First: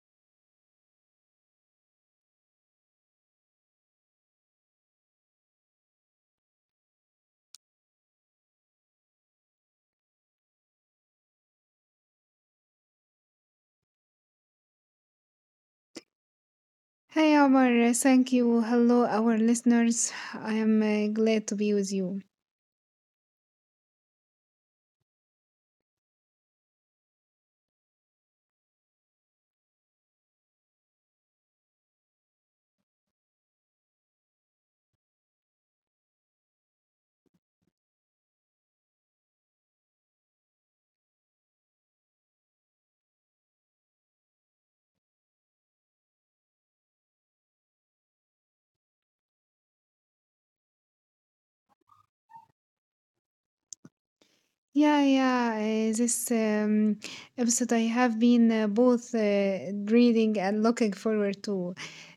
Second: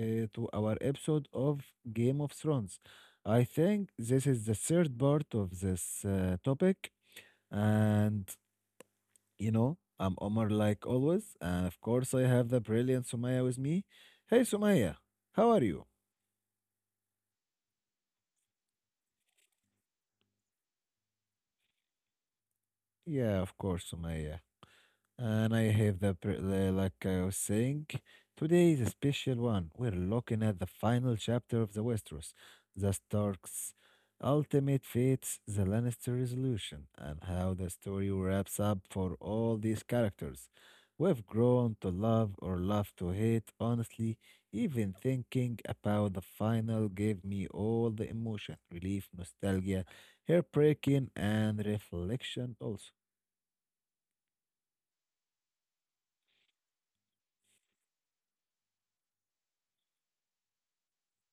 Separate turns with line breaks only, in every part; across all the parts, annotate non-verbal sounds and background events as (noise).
to our episode of Game of Thrones. I think this is the third part of this topic and you know I'm Omar like always, and of course I have the brilliant Sumaya with me. Hey Sumaya, how are you?
Hi Omar, thank you. Hello, our listeners. I am glad to be with you.
Yeah, of course, Sumaya. And I have the like I was saying, today is a special one. We're looking at the final chapter of the Westeros, the Starks' ultimate fates, the Lannister resolution, and how the story wraps up for all these characters. We've grown to love or love to hate, honestly. Even thinking about the final gave me all the emotion, relief, nostalgia, heartbreaking, and reflection also.
Yeah, this episode I have been both reading and looking forward to.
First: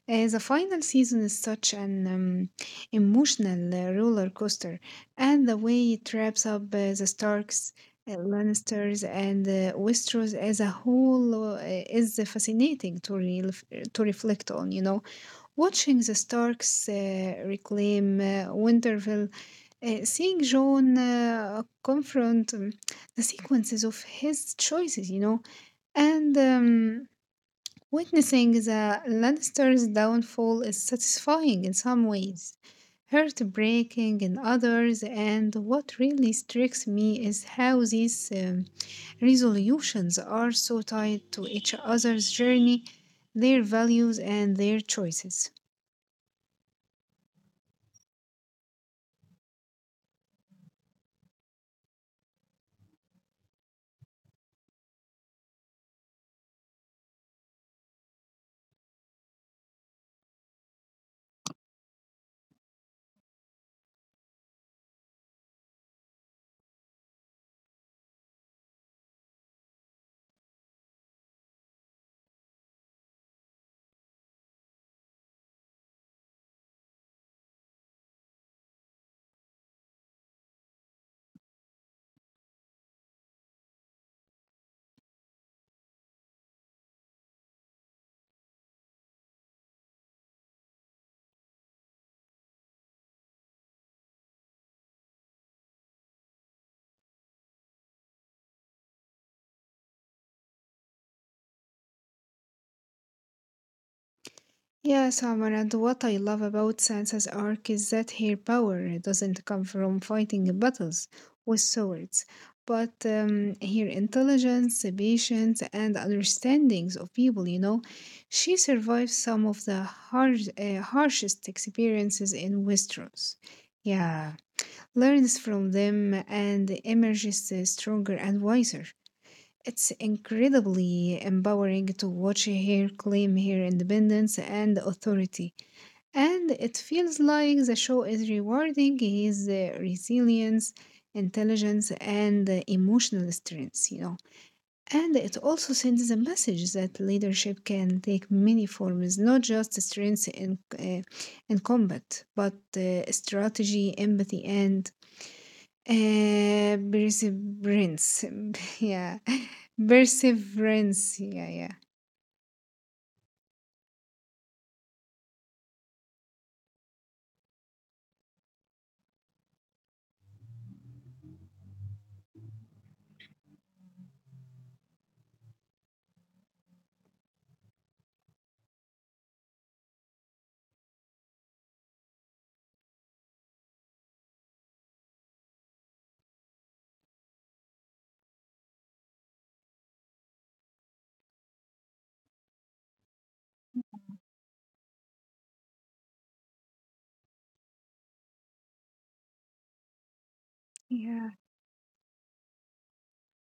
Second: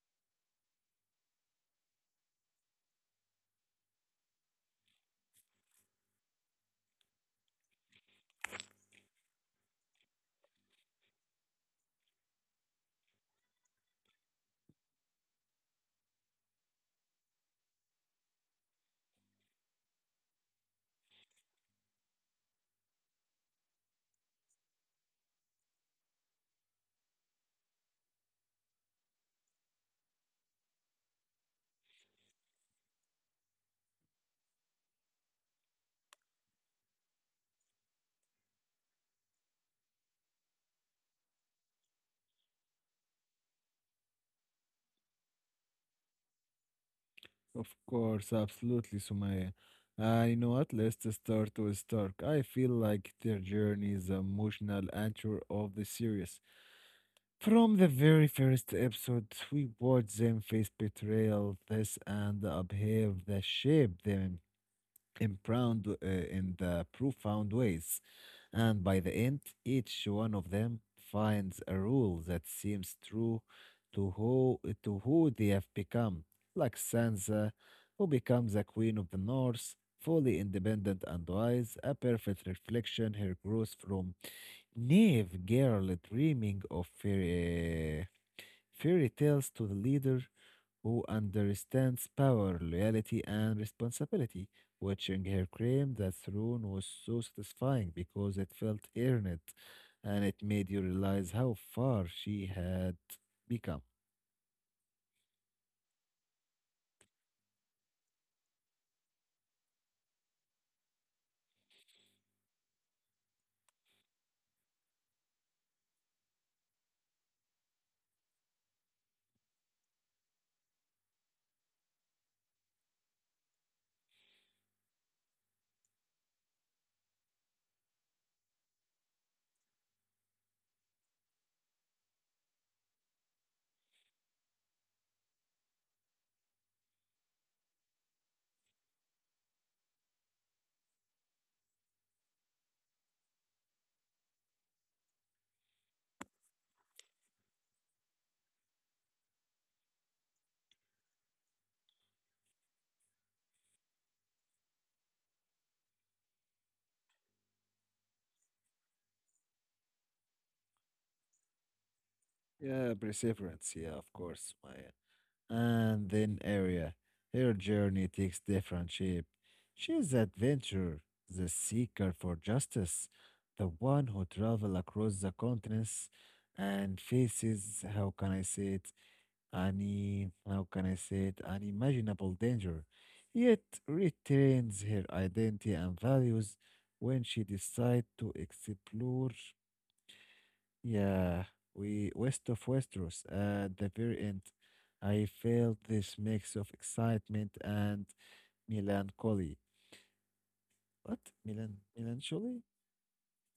The final season is such an emotional roller coaster, and the way it wraps up the Starks, Lannisters, and Westeros as a whole is fascinating to to reflect on, you know. Watching the Starks reclaim Winterfell, seeing John confront the sequences of his choices, you know, and witnessing the Lannister's downfall is satisfying in some ways, heartbreaking in others, and what really strikes me is how these resolutions are so tied to each other's journey, their values, and their choices.
Of course, absolutely, Sumaya. You know what? Let's start with Stark. I feel like their journey is the emotional anchor of the series. From the very first episode, we watch them face betrayal, this and the upheaval that shaped them. Impround in the profound ways. And by the end, each one of them finds a rule that seems true to who they have become, like Sansa, who becomes a queen of the North, fully independent and wise, a perfect reflection her growth from naive girl dreaming of fairy tales to the leader who understands power, loyalty, and responsibility. Watching her claim that throne was so satisfying because it felt earned and it made you realize how far she had become.
Yes, Amar, and what I love about Sansa's arc is that her power doesn't come from fighting battles with swords, but her intelligence, patience, and understandings of people, you know. She survived some of the harshest experiences in Westeros. Yeah, learns from them and emerges stronger and wiser. It's incredibly empowering to watch her claim her independence and authority. And it feels like the show is rewarding his resilience, intelligence, and emotional strengths, you know. And it also sends a message that leadership can take many forms, not just strengths in combat, but strategy, empathy, and perseverance. (laughs) yeah, perseverance. Yeah, yeah,
Yeah, perseverance, yeah, of course, Maya. And then Arya. Her journey takes different shape. She is the adventurer, the seeker for justice, the one who travels across the continents and faces, how can I say it, Any, how can I say it, unimaginable danger, yet retains her identity and values when she decides to explore, yeah, we west of Westeros at the very end. I felt this mix of excitement and melancholy. What?
yeah,
Melancholy?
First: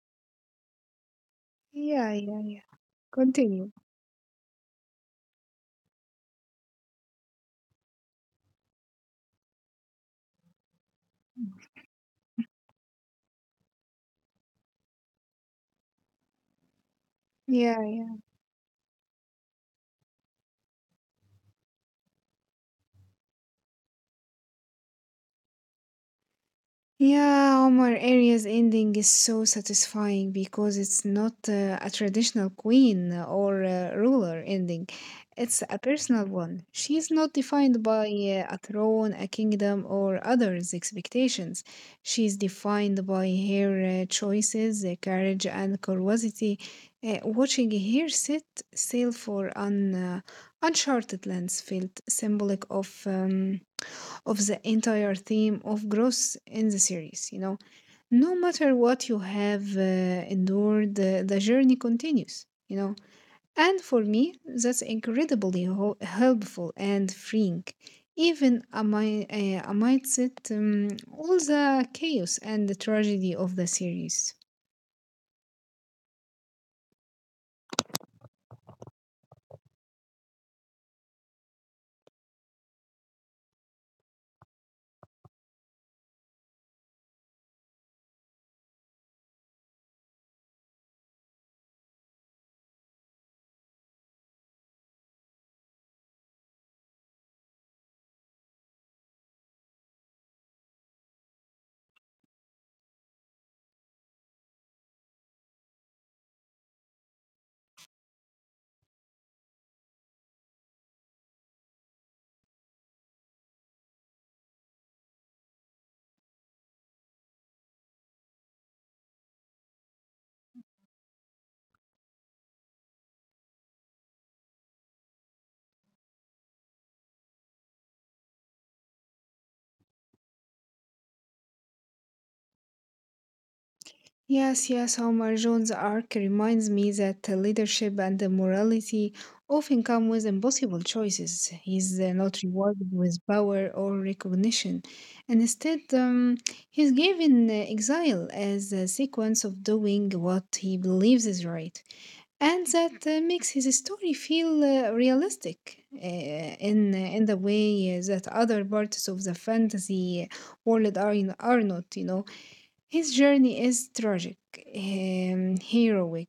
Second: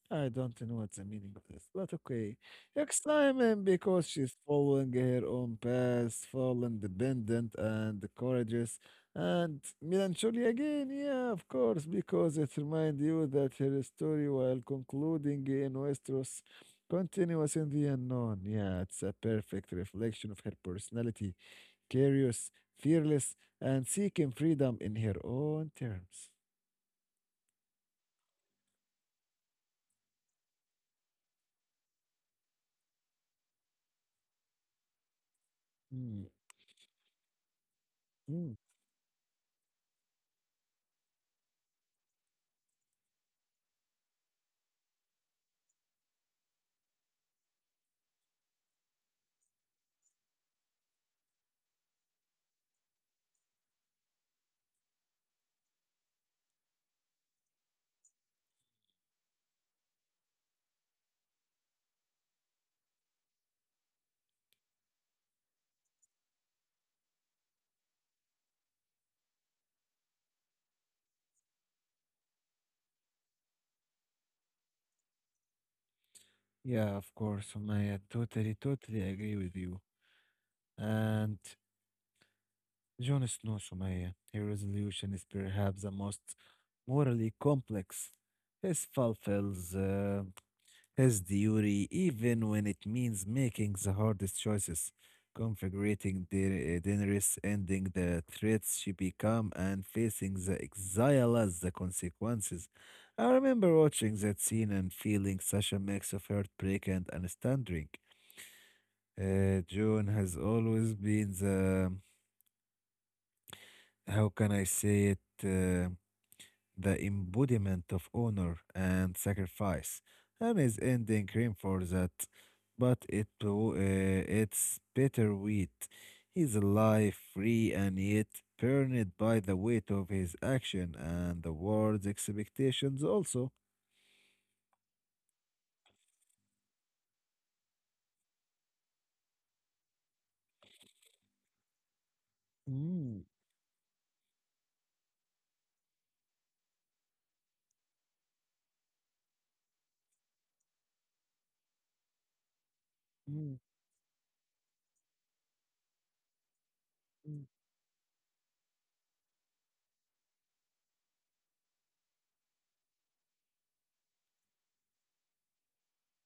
I don't know what's the meaning of this, but
yeah,
okay.
yeah, yeah.
Excitement
Continue.
because she's following her own path, full independent and courageous. And melancholy again, yeah, of course, because it reminds you that her story, while concluding in Westeros, continues in
Yeah,
the
yeah.
unknown. Yeah, it's a perfect reflection of her personality, curious, fearless, and seeking freedom in her own terms.
Yeah, Omar, Arias ending is so satisfying because it's not a traditional queen or ruler ending. It's a
Mm,
personal one. She's not defined by
mm.
a throne, a kingdom, or others' expectations. She's defined by her choices, courage, and curiosity. Watching her set sail for an uncharted lands felt symbolic of. Of the entire theme of growth in the series. You know, no matter what you have endured, the journey continues, you know. And for me, that's incredibly helpful and freeing. Even amidst it, all the chaos and the tragedy of the series.
Yeah, of course, Sumaya. Totally, totally agree with you. And Jon Snow, Sumaya, his resolution is perhaps the most morally complex. His fulfills his duty, even when it means making the hardest choices, configuring the Daenerys, ending the threats she become, and facing the exile as the consequences. I remember watching that scene and feeling such a mix of heartbreak and understanding. June has always been how can I say it, the embodiment of honor and sacrifice, and is ending cream for that. But it too, it's bitterweet. He's alive, free, and yet burned by the weight of his action and the world's expectations also.
Yes, yes, Omar, Jones' arc reminds me that the leadership and the morality often come with impossible choices. He's not rewarded with
Mm,
power or recognition. And instead, he's given exile as a sequence of doing what he believes is right. And that makes
mm,
his story feel realistic in the
mm,
way that other parts of the fantasy world are not, you know. His journey is tragic, heroic,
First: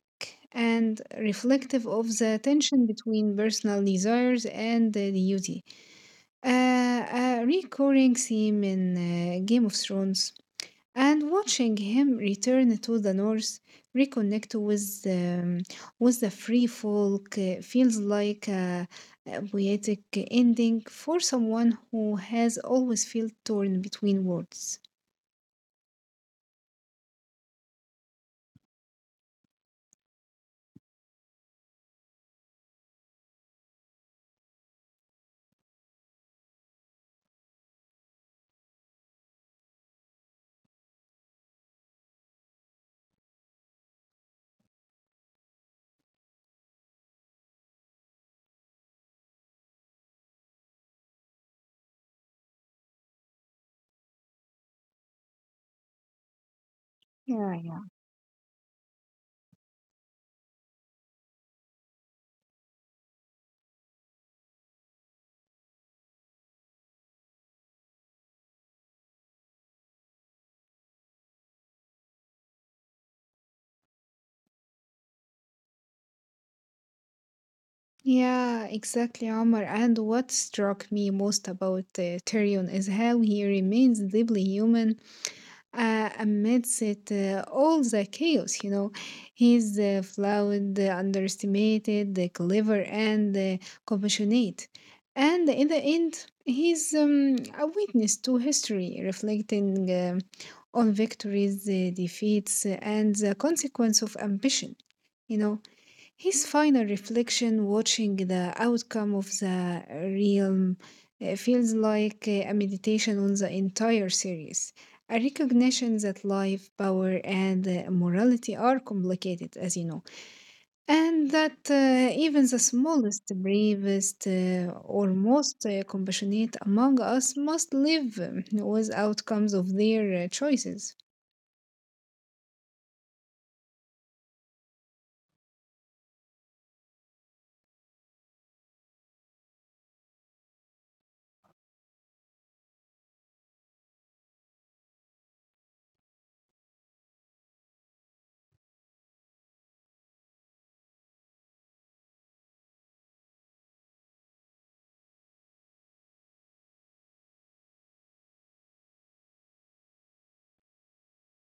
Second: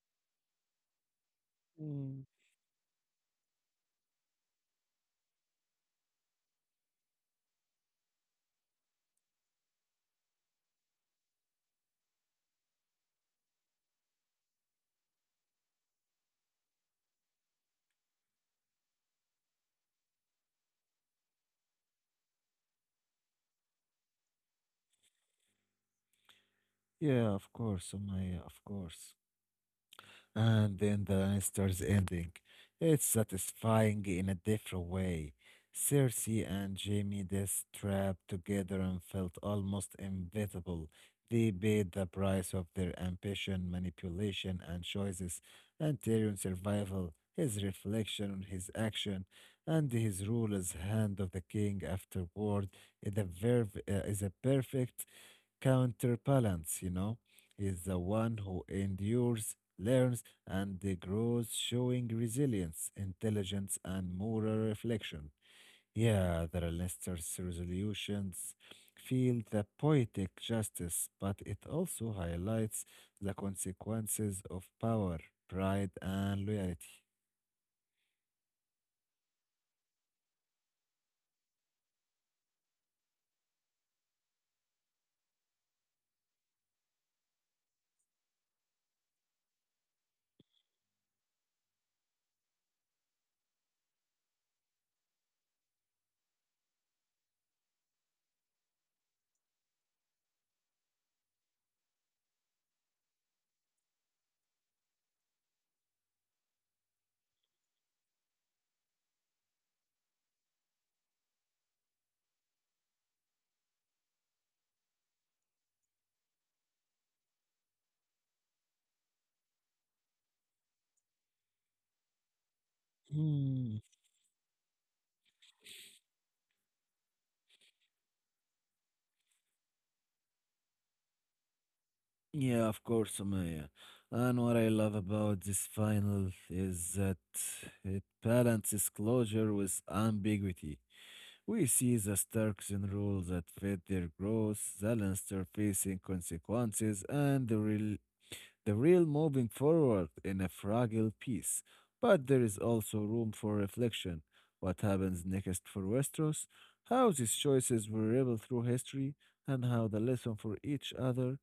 and reflective of
mm.
the tension between personal desires and the duty. A recurring theme in Game of Thrones, and watching him return to the North, reconnect with the free folk feels like a poetic ending for someone who has always felt torn between worlds.
Yeah, of course, Sumaya, of course. And then the Lannisters ending. It's satisfying in a different way. Cersei and Jaime, this trapped together and felt almost inevitable. They paid the price of their ambition, manipulation, and choices. And Tyrion's survival, his reflection on his action, and his rule as Hand of the King afterward is a perfect counterbalance, you know. He's
Yeah.
the one who endures, learns, and the growth showing resilience, intelligence, and moral reflection. Yeah, the Leinster's resolutions feel the poetic justice, but it also highlights the consequences of power, pride, and loyalty.
Yeah, exactly, Omar. And what struck me most about Tyrion is how he remains deeply human amidst it, all the chaos, you know. He's flawed, underestimated, clever, and compassionate. And in the end, he's a witness to history, reflecting um on victories, defeats, and the consequence of ambition, you know. His final reflection, watching the outcome of the realm, feels like a meditation on the entire series, a recognition that life, power, and morality are complicated, as you know, and that even the smallest,
Hmm.
bravest, or most compassionate among us must live with outcomes of their choices.
Yeah, of course, Sumaya. And what I love about this final is that it balances closure with ambiguity. We see the Starkson rule that fed their growth, the Lannister facing consequences, and the real moving forward in a fragile peace. But there is also room for reflection. What happens next for Westeros? How these choices will ripple through history, and how the lesson for each other,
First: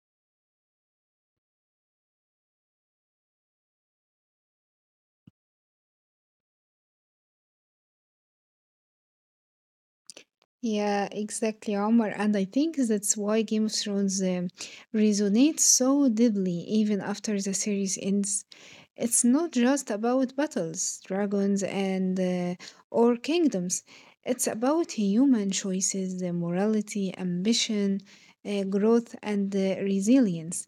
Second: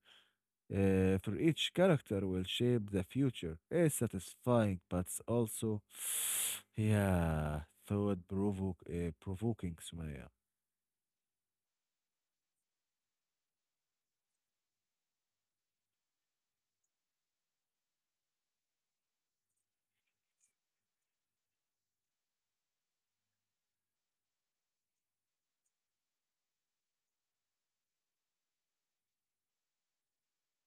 for each character, will shape the future. It's satisfying, but it's also, (sighs) yeah, thought provoking, Sumaya.
Yeah, exactly, Omar. And I think that's why Game of Thrones resonates so deeply even after the series ends. It's not just about battles, dragons, and or kingdoms. It's about human choices, the morality, ambition, growth, and resilience.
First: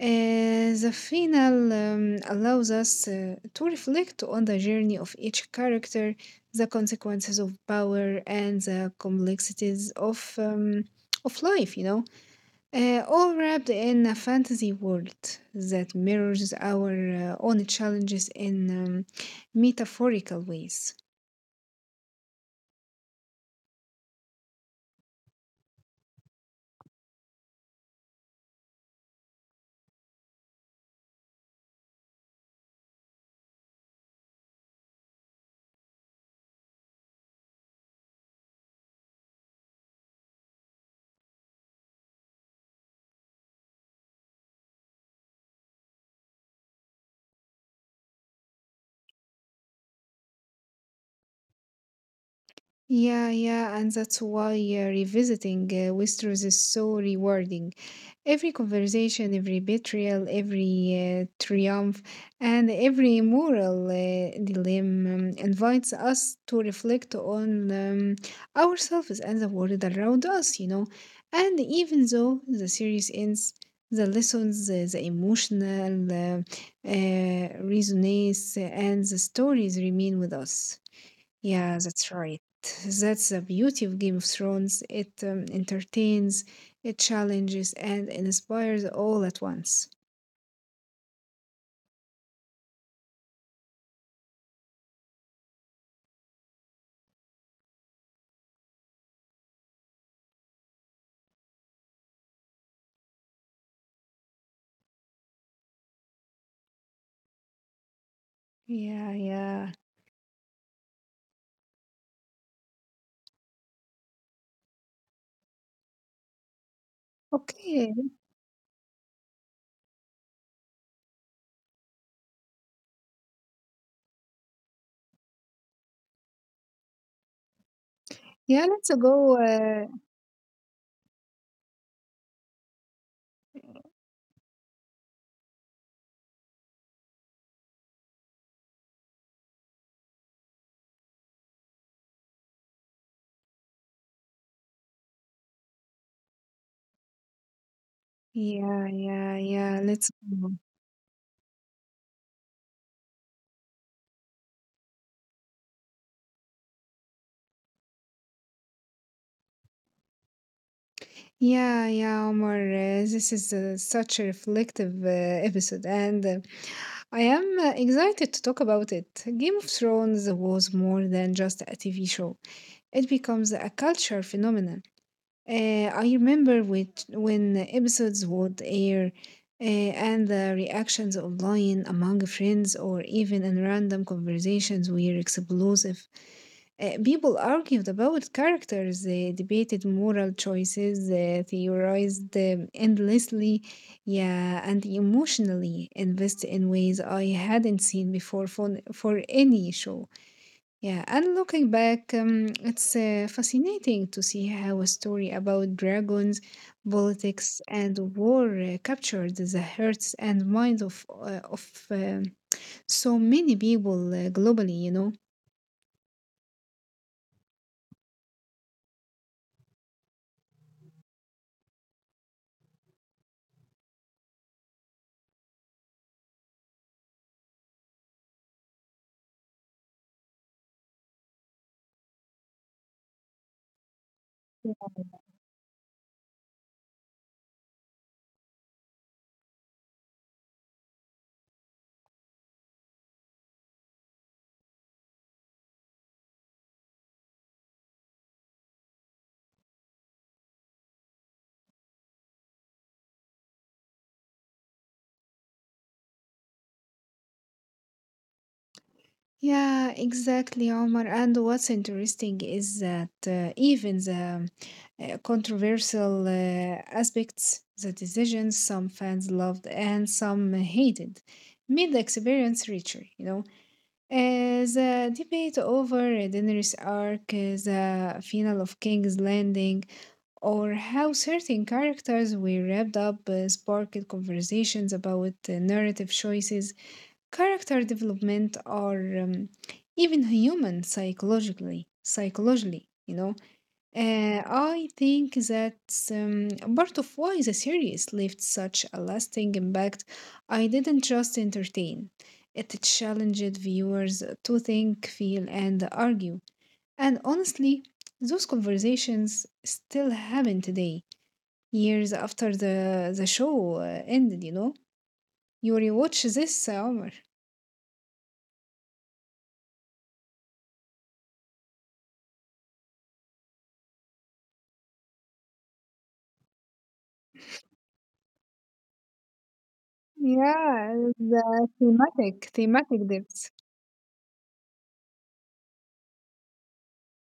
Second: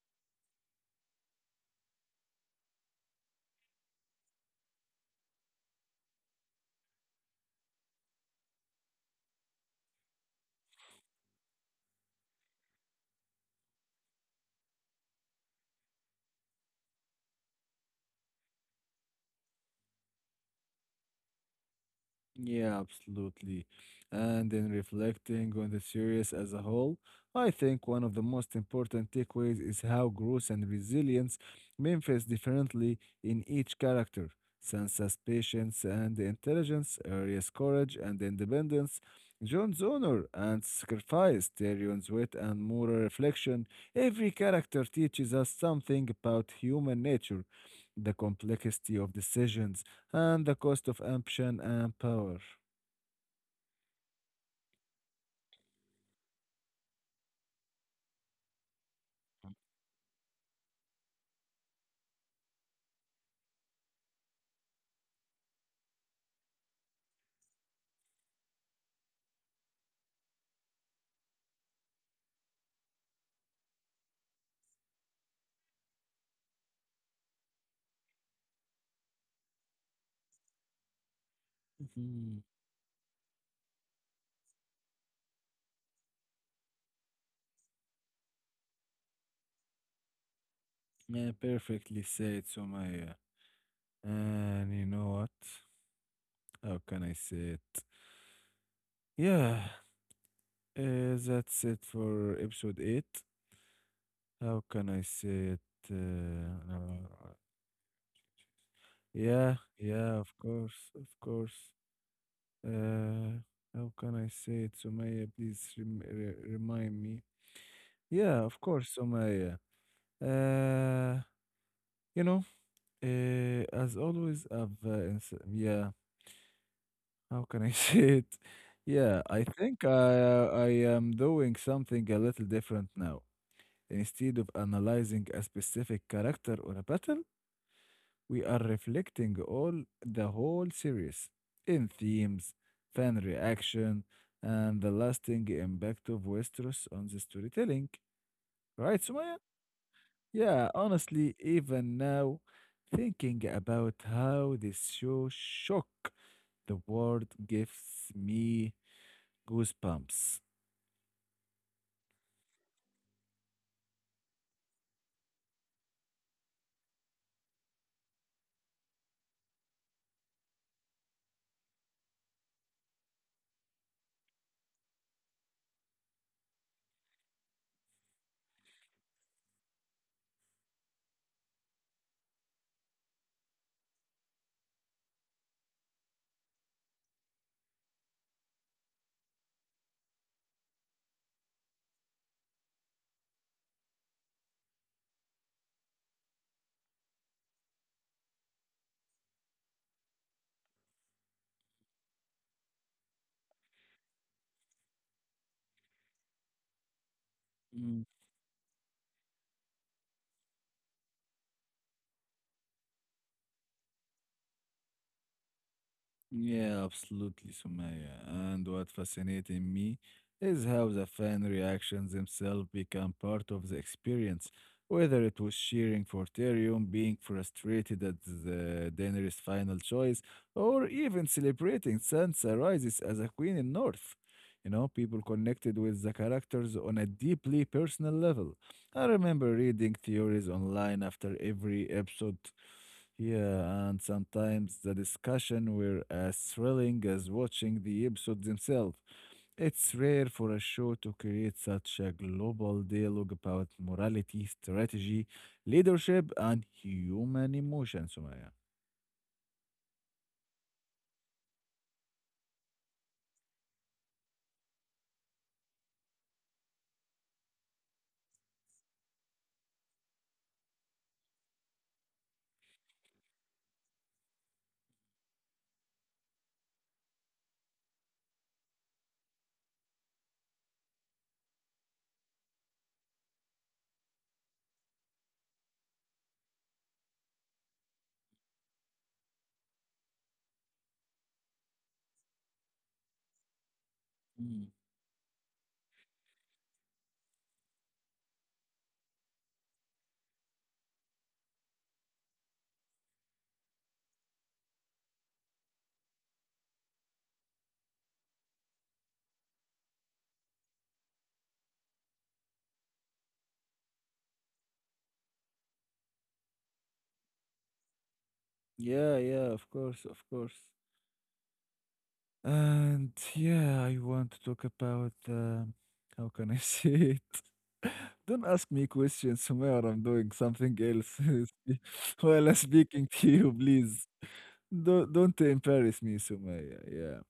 The final allows us to reflect on the journey of each character, the consequences of power, and the complexities of life. You know, all wrapped in a fantasy world that mirrors our own challenges in um, metaphorical ways.
Yeah, absolutely. And in reflecting on the series as a whole, I think one of the most important takeaways is how growth and resilience manifest differently in each character. Sansa's patience and intelligence, Arya's courage and independence, Jon's honor and sacrifice, Tyrion's wit and moral reflection. Every character teaches us something about human nature, the complexity of decisions and the cost of ambition and power.
Yeah, yeah, and that's why revisiting Westeros is so rewarding. Every conversation, every betrayal, every triumph, and every moral dilemma invites us to reflect on ourselves and the world around us, you know. And even though the series ends, the lessons, the emotional resonance, and the stories remain with us. Yeah, that's right.
Mhm.
That's the beauty of Game of Thrones. It entertains, it challenges, and inspires all at once.
Yeah, perfectly said, Sumaya. And you know what? How can I say it? Yeah, that's it for episode 8. How can I say it? Uh, uh,
Yeah,
yeah,
yeah.
yeah, of course, of course. Uh, how can I say it, Sumaya? Please remind me.
Okay.
Yeah, of course, Sumaya. Uh, you know, as always, yeah. How can I (laughs) say it?
Yeah, let's
Yeah,
go.
I think I uh, I am doing something a little different now. Instead of analyzing a specific character or a battle, we are reflecting all the whole series in themes, fan reaction, and the lasting impact of Westeros on the storytelling.
Yeah,
Right, Sumaya?
yeah, yeah. Let's go.
Yeah, honestly, even now, thinking about how this show shook the world gives me goosebumps.
Yeah, yeah, Omar. This is such a reflective episode, and I am excited to talk about it. Game of Thrones was more than just a TV show, it becomes a culture phenomenon. I remember which, when episodes would air and the reactions online among friends or even in random conversations were explosive. People argued about characters, they debated moral choices, theorized endlessly, yeah, and emotionally invested in ways I hadn't seen before for any show. Yeah, and looking back, it's fascinating to see how a story about dragons, politics, and war captured the hearts and minds of so many people globally. You know.
Yeah, absolutely, Sumaya. And what fascinated me is how the fan reactions themselves become part of the experience, whether it was cheering for Tyrion, being frustrated at the Daenerys' final choice, or even celebrating Sansa rises as a queen in North. You know, people connected with the characters on a deeply personal level. I remember reading theories online after every episode, yeah, and sometimes the discussion were as thrilling as watching the episodes themselves. It's rare for a show to create such a global dialogue about morality, strategy, leadership, and human emotions, Sumaya.
Yeah, exactly, Omar. And what's interesting is that even the controversial aspects, the decisions some fans loved and some hated, made the experience richer. You know. The debate over Daenerys' arc, the final of King's Landing, or how certain characters were wrapped up sparked conversations about narrative choices, character development, or um, even human psychologically, you know.
Mm.
I think that's part of why the series left such a lasting impact. I didn't just entertain, it challenged viewers to think, feel, and argue. And honestly, those conversations still happen today, years after the show ended, you know? You rewatch this, Omar.
Yeah, yeah, of course, of course. And yeah, I want to talk about how can I say it? (laughs) Don't ask me questions where I'm doing something
Yeah,
else
the
(laughs) while
thematic,
I'm speaking
thematic
to you,
depths.
please. Don't embarrass me, Sumaya. Yeah,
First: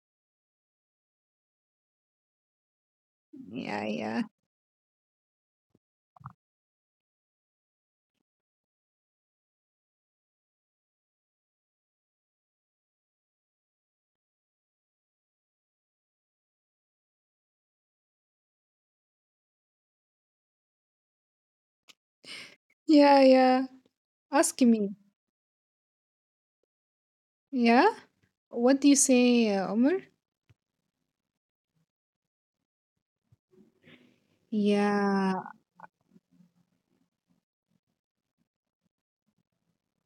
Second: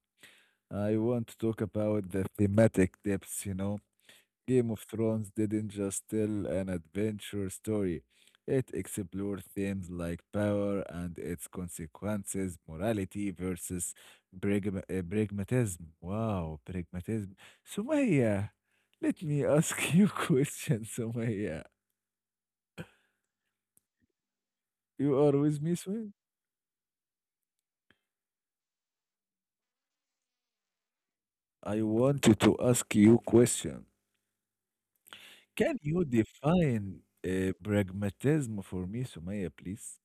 I want to talk about the thematic depths. You know,
Yeah, yeah.
Game of Thrones didn't just tell an adventure story, it explored themes like power and its consequences, morality versus pragmatism. Wow, pragmatism. Sumaya, let me ask you (laughs) a question, Sumaya.
Yeah, yeah. Ask me.
You are with me, Sumaya?
Yeah? What do you say, Omar?
I wanted to ask you a question.
Yeah,
Can you define pragmatism for me, Sumaya, please?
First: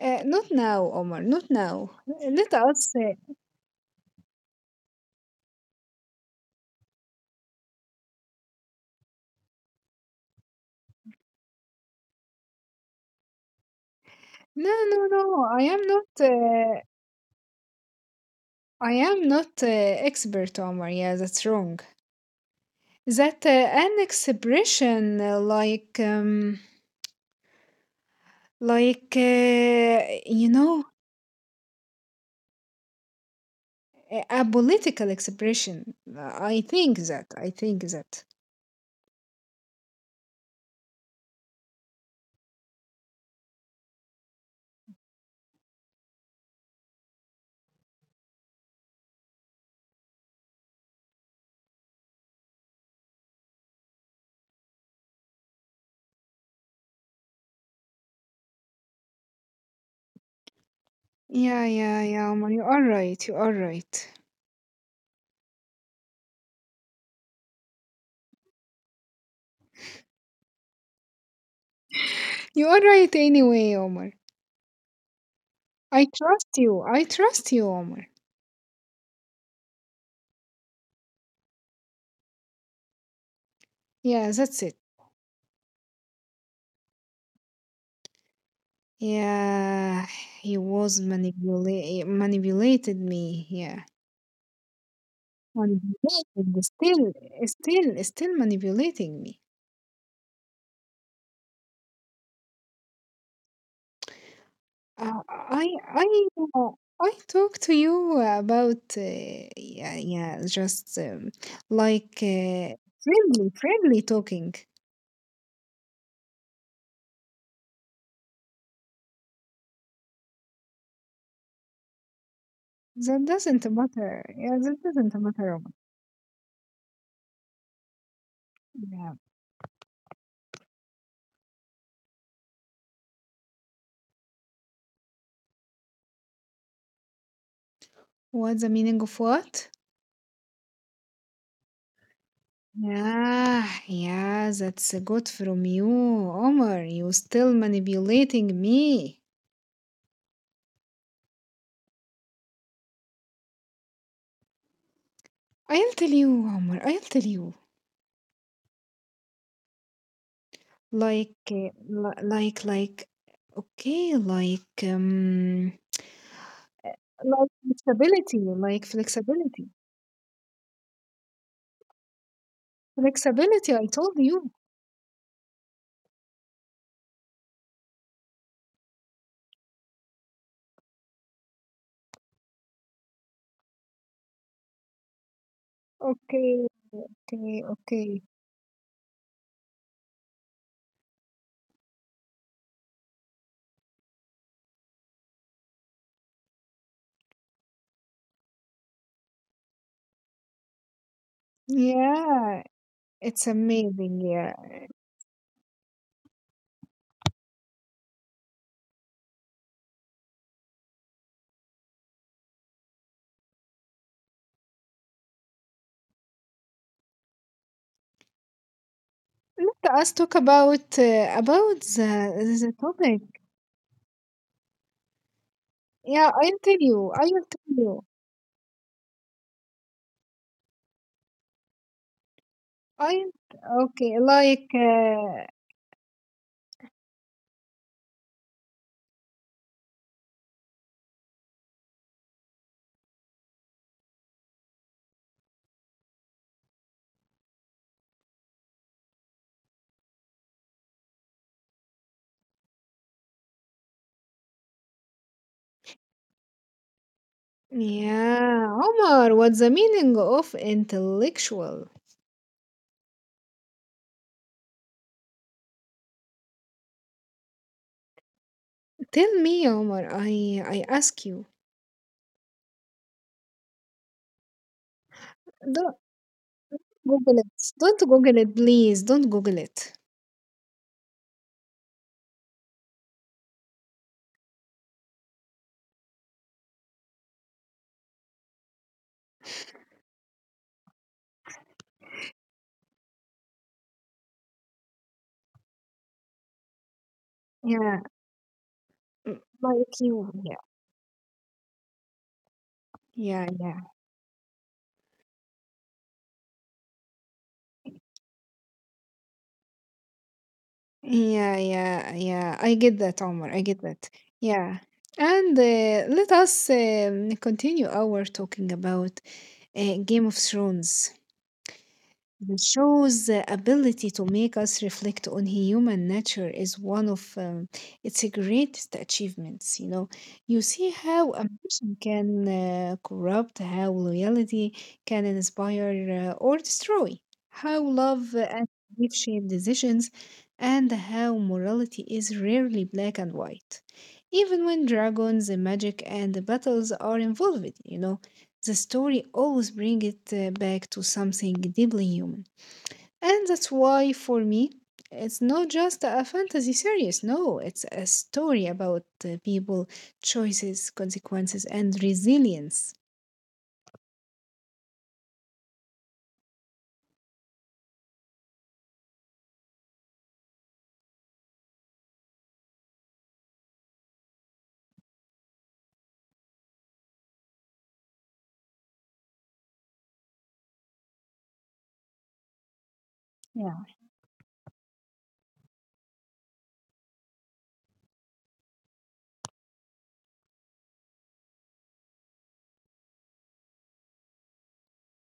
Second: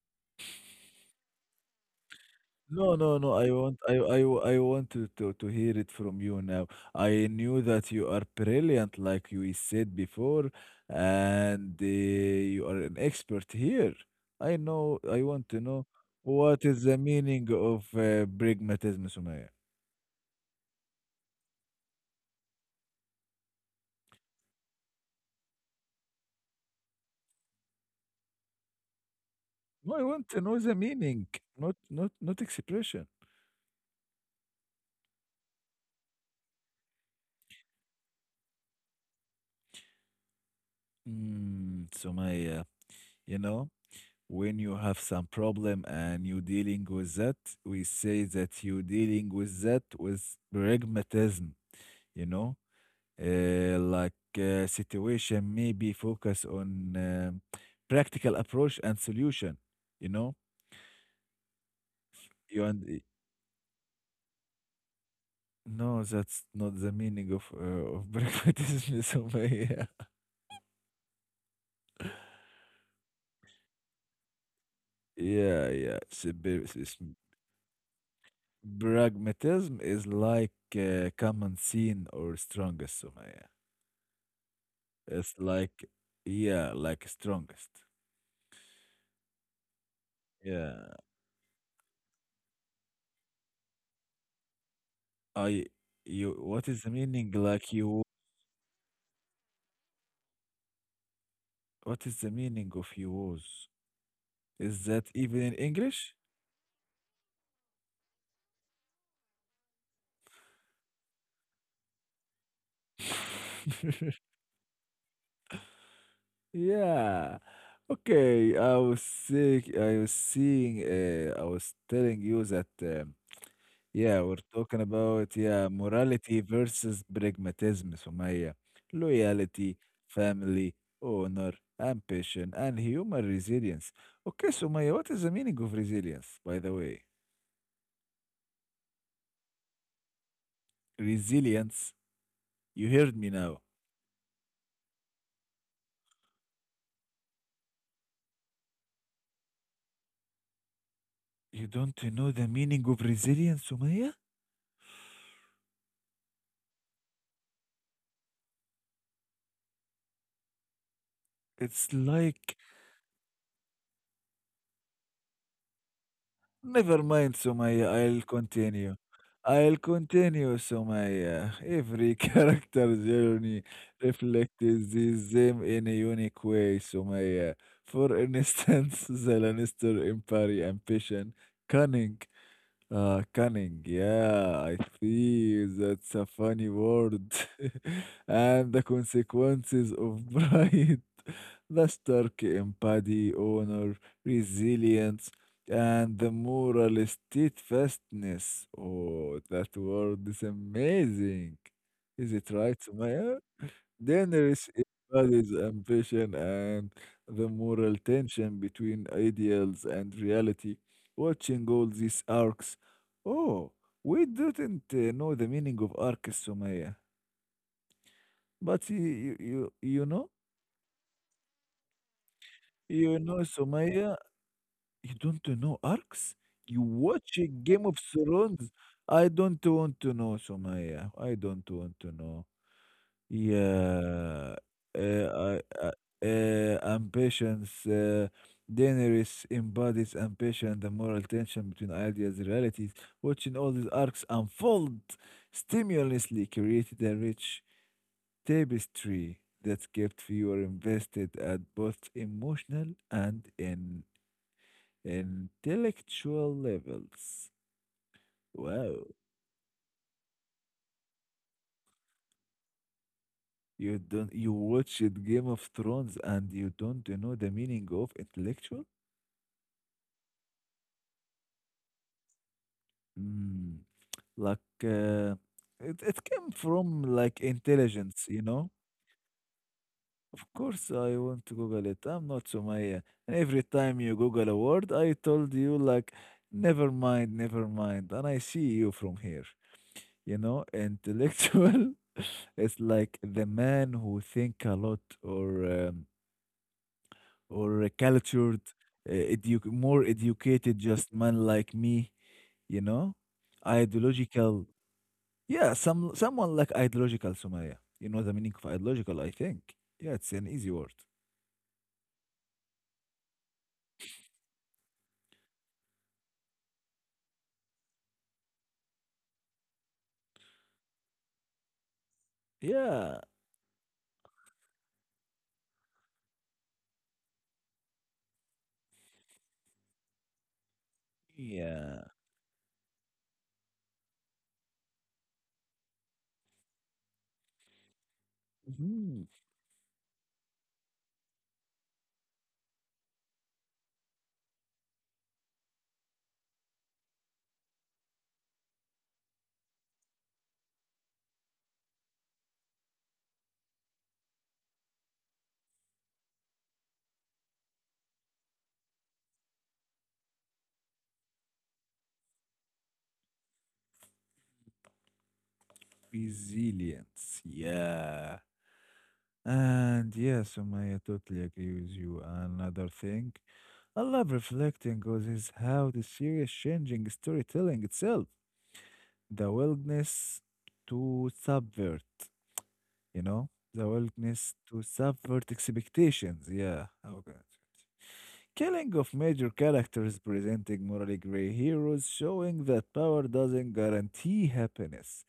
not now, Omar. Not now. Let us.
No, no, no. I want, I want to, to hear it from you now. I knew that you are brilliant, like you said before, and you are an expert here. I
No,
know.
no,
I
no.
want to
I am
know
not.
what is the meaning of
I
pragmatism,
am
Sumaya.
not expert, Omar. Yeah, that's wrong. That an expression uh, like um, like
No,
uh,
I want to
you
know the
know,
meaning, not expression.
a political expression. I think that. I think that.
Mm, Sumaya, you know. When you have some problem and you dealing with that, we say that you dealing with that with pragmatism, you know, uh, like situation maybe focus on practical approach and solution, you know.
Yeah, yeah, yeah, Omar. You
You
are
and eh,
right. You are right.
no, that's not the meaning of (laughs) pragmatism. So yeah,
You are right anyway, Omar.
yeah, yeah.
I
So
trust you. I trust you, Omar.
pragmatism is like common scene or strongest. So
Yeah, that's it.
it's like, yeah, like strongest.
Yeah, he
Yeah,
was manipulated me. Yeah,
I, you,
manipulated.
what is the
Still,
meaning? Like
still,
you,
still manipulating me.
what is the meaning of you was? Is that
Uh,
even in
I,
English?
I, uh, I talked to you about yeah, yeah, just like uh, friendly
(laughs)
talking.
Yeah. Okay, I was sick. I was seeing. I was telling you that.
That doesn't
Yeah,
matter.
we're
Yeah,
talking
that doesn't
about
matter,
yeah,
Omar.
morality versus pragmatism, Sumaya.
Yeah.
Loyalty, family, honor, ambition, and human resilience. Okay, Sumaya, what is the meaning of resilience, by the way?
What's the meaning of what?
Resilience, you heard me now.
Yeah, yeah, that's good from you, Omar. You still manipulating me.
You don't know the meaning of resilience, Sumaya?
I'll tell you, Omar. I'll tell you.
It's like
Like. Okay, like,
never mind, Sumaya, I'll
like
continue.
flexibility,
I'll continue, Sumaya. Every (laughs) character journey
flexibility. I told you.
reflects this them in a unique way, Sumaya. For instance, (laughs) the Lannister Empire ambition, cunning, cunning, yeah, I feel that's a
Okay,
funny word.
okay, okay.
(laughs) and the consequences of (laughs) pride, the stark empathy, honor, resilience, and the moral steadfastness. Oh, that word is amazing. Is it
Yeah,
right, Sumaya?
it's amazing.
Then there
Yeah,
is everybody's ambition and the moral tension between ideals and reality. Watching all these arcs. Oh, we didn't know the meaning of arc, Sumaya. But
let us talk about the
you
topic.
know, Sumaya, you don't know
Yeah,
arcs?
I'll tell
You
you. I
watch
will
a
tell
Game of
you.
Thrones? I don't want to know, Sumaya. I don't want to know.
I okay,
Yeah,
like
uh, I, I, ambitions. Daenerys embodies ambition, the moral tension between ideas and realities. Watching all these arcs unfold stimulously created a rich tapestry that kept viewer invested at both emotional and in intellectual levels.
Yeah,
Wow.
Omar, what's the meaning of intellectual?
You don't you watched Game of Thrones and you don't know the meaning of intellectual?
Tell me, Omar. I ask you.
Mm, like
Don't
it came from
Google
like
it. Don't
intelligence,
Google
you
it,
know.
please. Don't Google it.
Of course, I want to Google it. I'm not Sumaya. And every time you Google a word, I told you like, never mind, never mind. And I see you from here, you know, intellectual. (laughs) It's like the man who think a lot or
Yeah,
cultured,
mm,
edu
like
more
you.
educated, just man like me, you know,
Yeah, yeah, yeah,
ideological. Yeah, someone like ideological Sumaya. You know the meaning of ideological, I think. Yeah, it's an easy word.
yeah, yeah, yeah. I get that, Omar. I get that. Yeah. And let us continue our talking about Game of Thrones. The
Yeah,
show's ability to make us reflect on human nature is one of its greatest achievements. You know, you see how ambition
yeah.
can corrupt, how loyalty can inspire or destroy, how love and belief
Mhm.
shape decisions, and how morality is rarely black and white. Even when dragons, magic, and battles are involved, you know, the story always brings it back to something deeply human. And that's why, for me, it's not just a fantasy series. No, it's a story about people, choices, consequences, and resilience.
Resilience. Yeah. And yeah, Sumaya, totally agree with you. Another thing I love reflecting on is how the series changing storytelling itself. The willingness to subvert, you know?
Yeah.
The willingness to subvert expectations. Yeah. Okay. Killing of major characters, presenting morally gray heroes, showing that power doesn't guarantee happiness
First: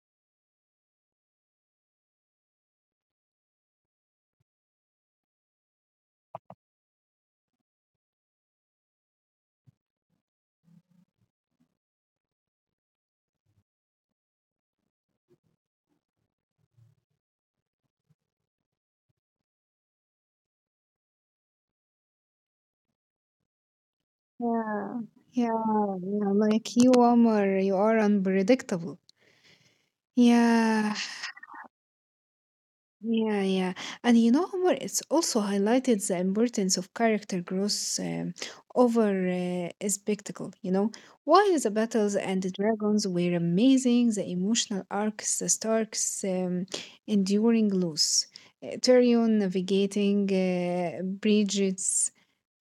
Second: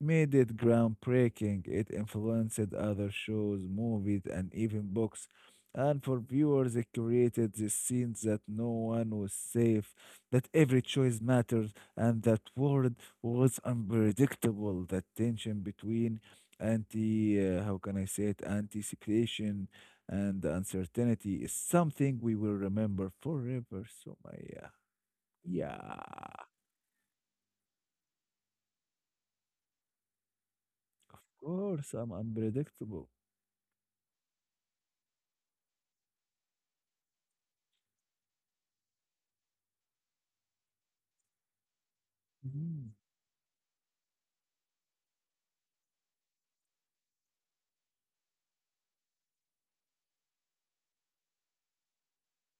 made it groundbreaking. It influenced other shows, movies, and even books. And for viewers, it created the sense that no one was safe, that every choice mattered, and that world was unpredictable. That tension between how can I say it, anticipation and uncertainty is something we will remember forever. So, my, yeah,
Yeah. Yeah,
yeah,
yeah, like you, Omar, you are unpredictable. Yeah.
of course, I'm unpredictable.
Yeah, yeah. And you know, Omar, it's also highlighted the importance of character growth over a spectacle. You know, while the battles and the
Mhm.
dragons were amazing, the emotional arcs, the Starks enduring loss, Tyrion navigating Bridget's,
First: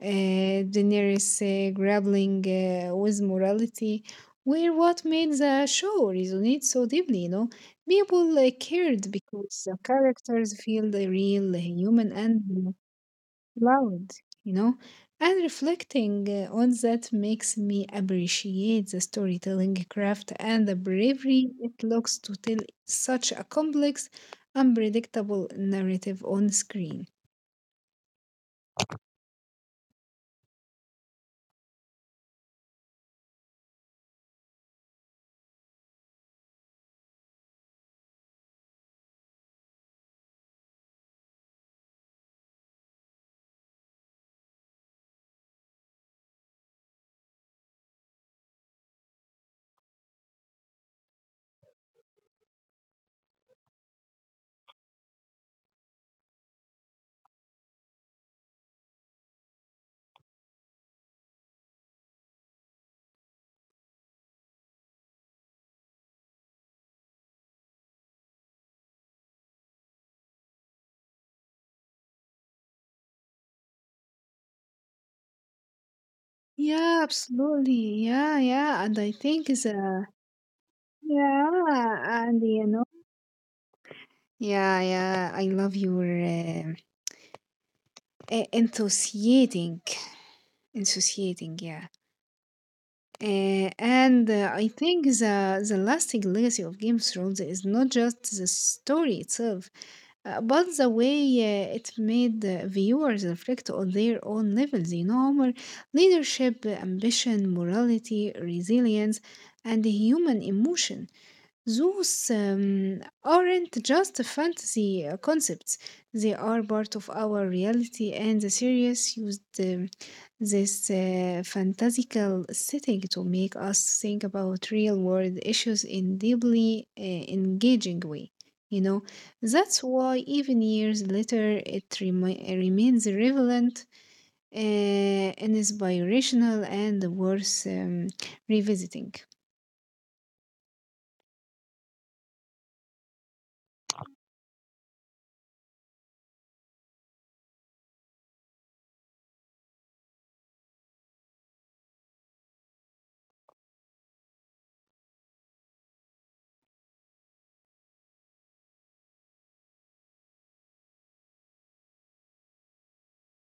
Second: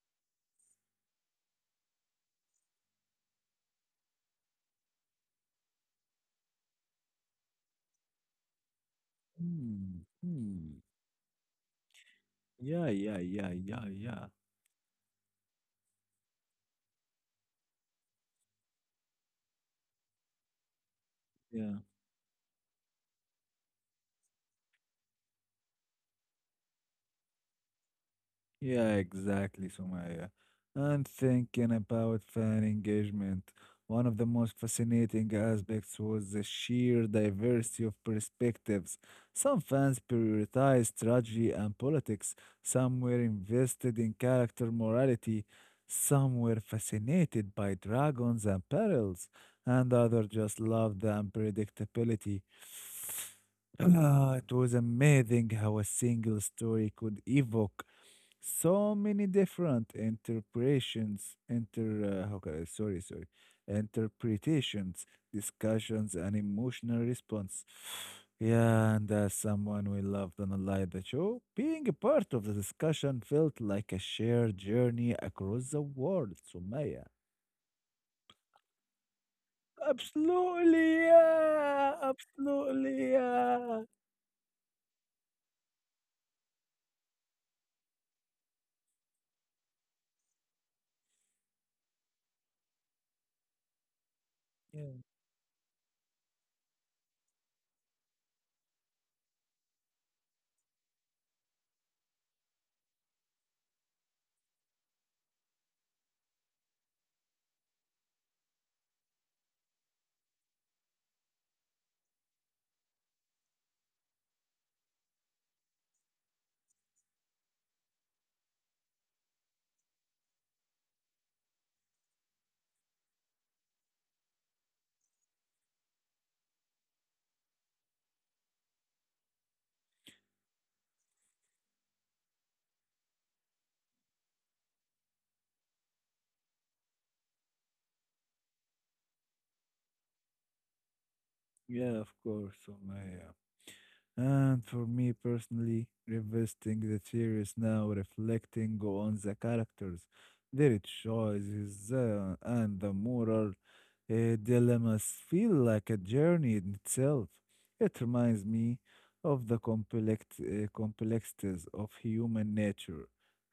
Daenerys grappling with morality, were what made the show resonate so deeply, you know. People cared because the
Hmm.
characters
Hmm.
feel the real, human, and
Yeah, yeah, yeah, yeah,
loud,
yeah,
you know. And reflecting on that makes me appreciate the storytelling craft and the bravery
yeah,
it looks to tell such a complex, unpredictable narrative on screen.
yeah, exactly, Sumaya. And thinking about fan engagement, one of the most fascinating aspects was the sheer diversity of perspectives. Some fans prioritized strategy and politics, some were invested in character morality, some were fascinated by dragons and perils, and others just loved the unpredictability. Ah, it was amazing how a single story could evoke so many different interpretations, how can I, sorry, sorry, interpretations, discussions, and emotional response. Yeah, and as someone we loved and liked the show, being a part of the discussion felt like a shared journey across the world,
Yeah,
Sumaya.
absolutely. Yeah, yeah. And I think the
Absolutely, yeah,
yeah, and you know,
absolutely, yeah.
yeah, yeah. I love your enthusiastic Insociating, yeah. And I
Yeah,
think the lasting legacy of Game of Thrones is not just the story itself, but the way it made viewers reflect on their own levels, you know, Omar, leadership, ambition, morality, resilience, and human emotion. Those aren't just fantasy concepts, they are part of our reality, and the series used this fantastical setting to make us think about real world issues in deeply engaging way. You know, that's why even years later it remains relevant, and inspirational, and worth revisiting.
yeah, of course, Sumaya. And for me personally, revisiting the series now, reflecting on the characters, their choices, and the moral dilemmas feel like a journey in itself. It reminds me of the complexities of human nature,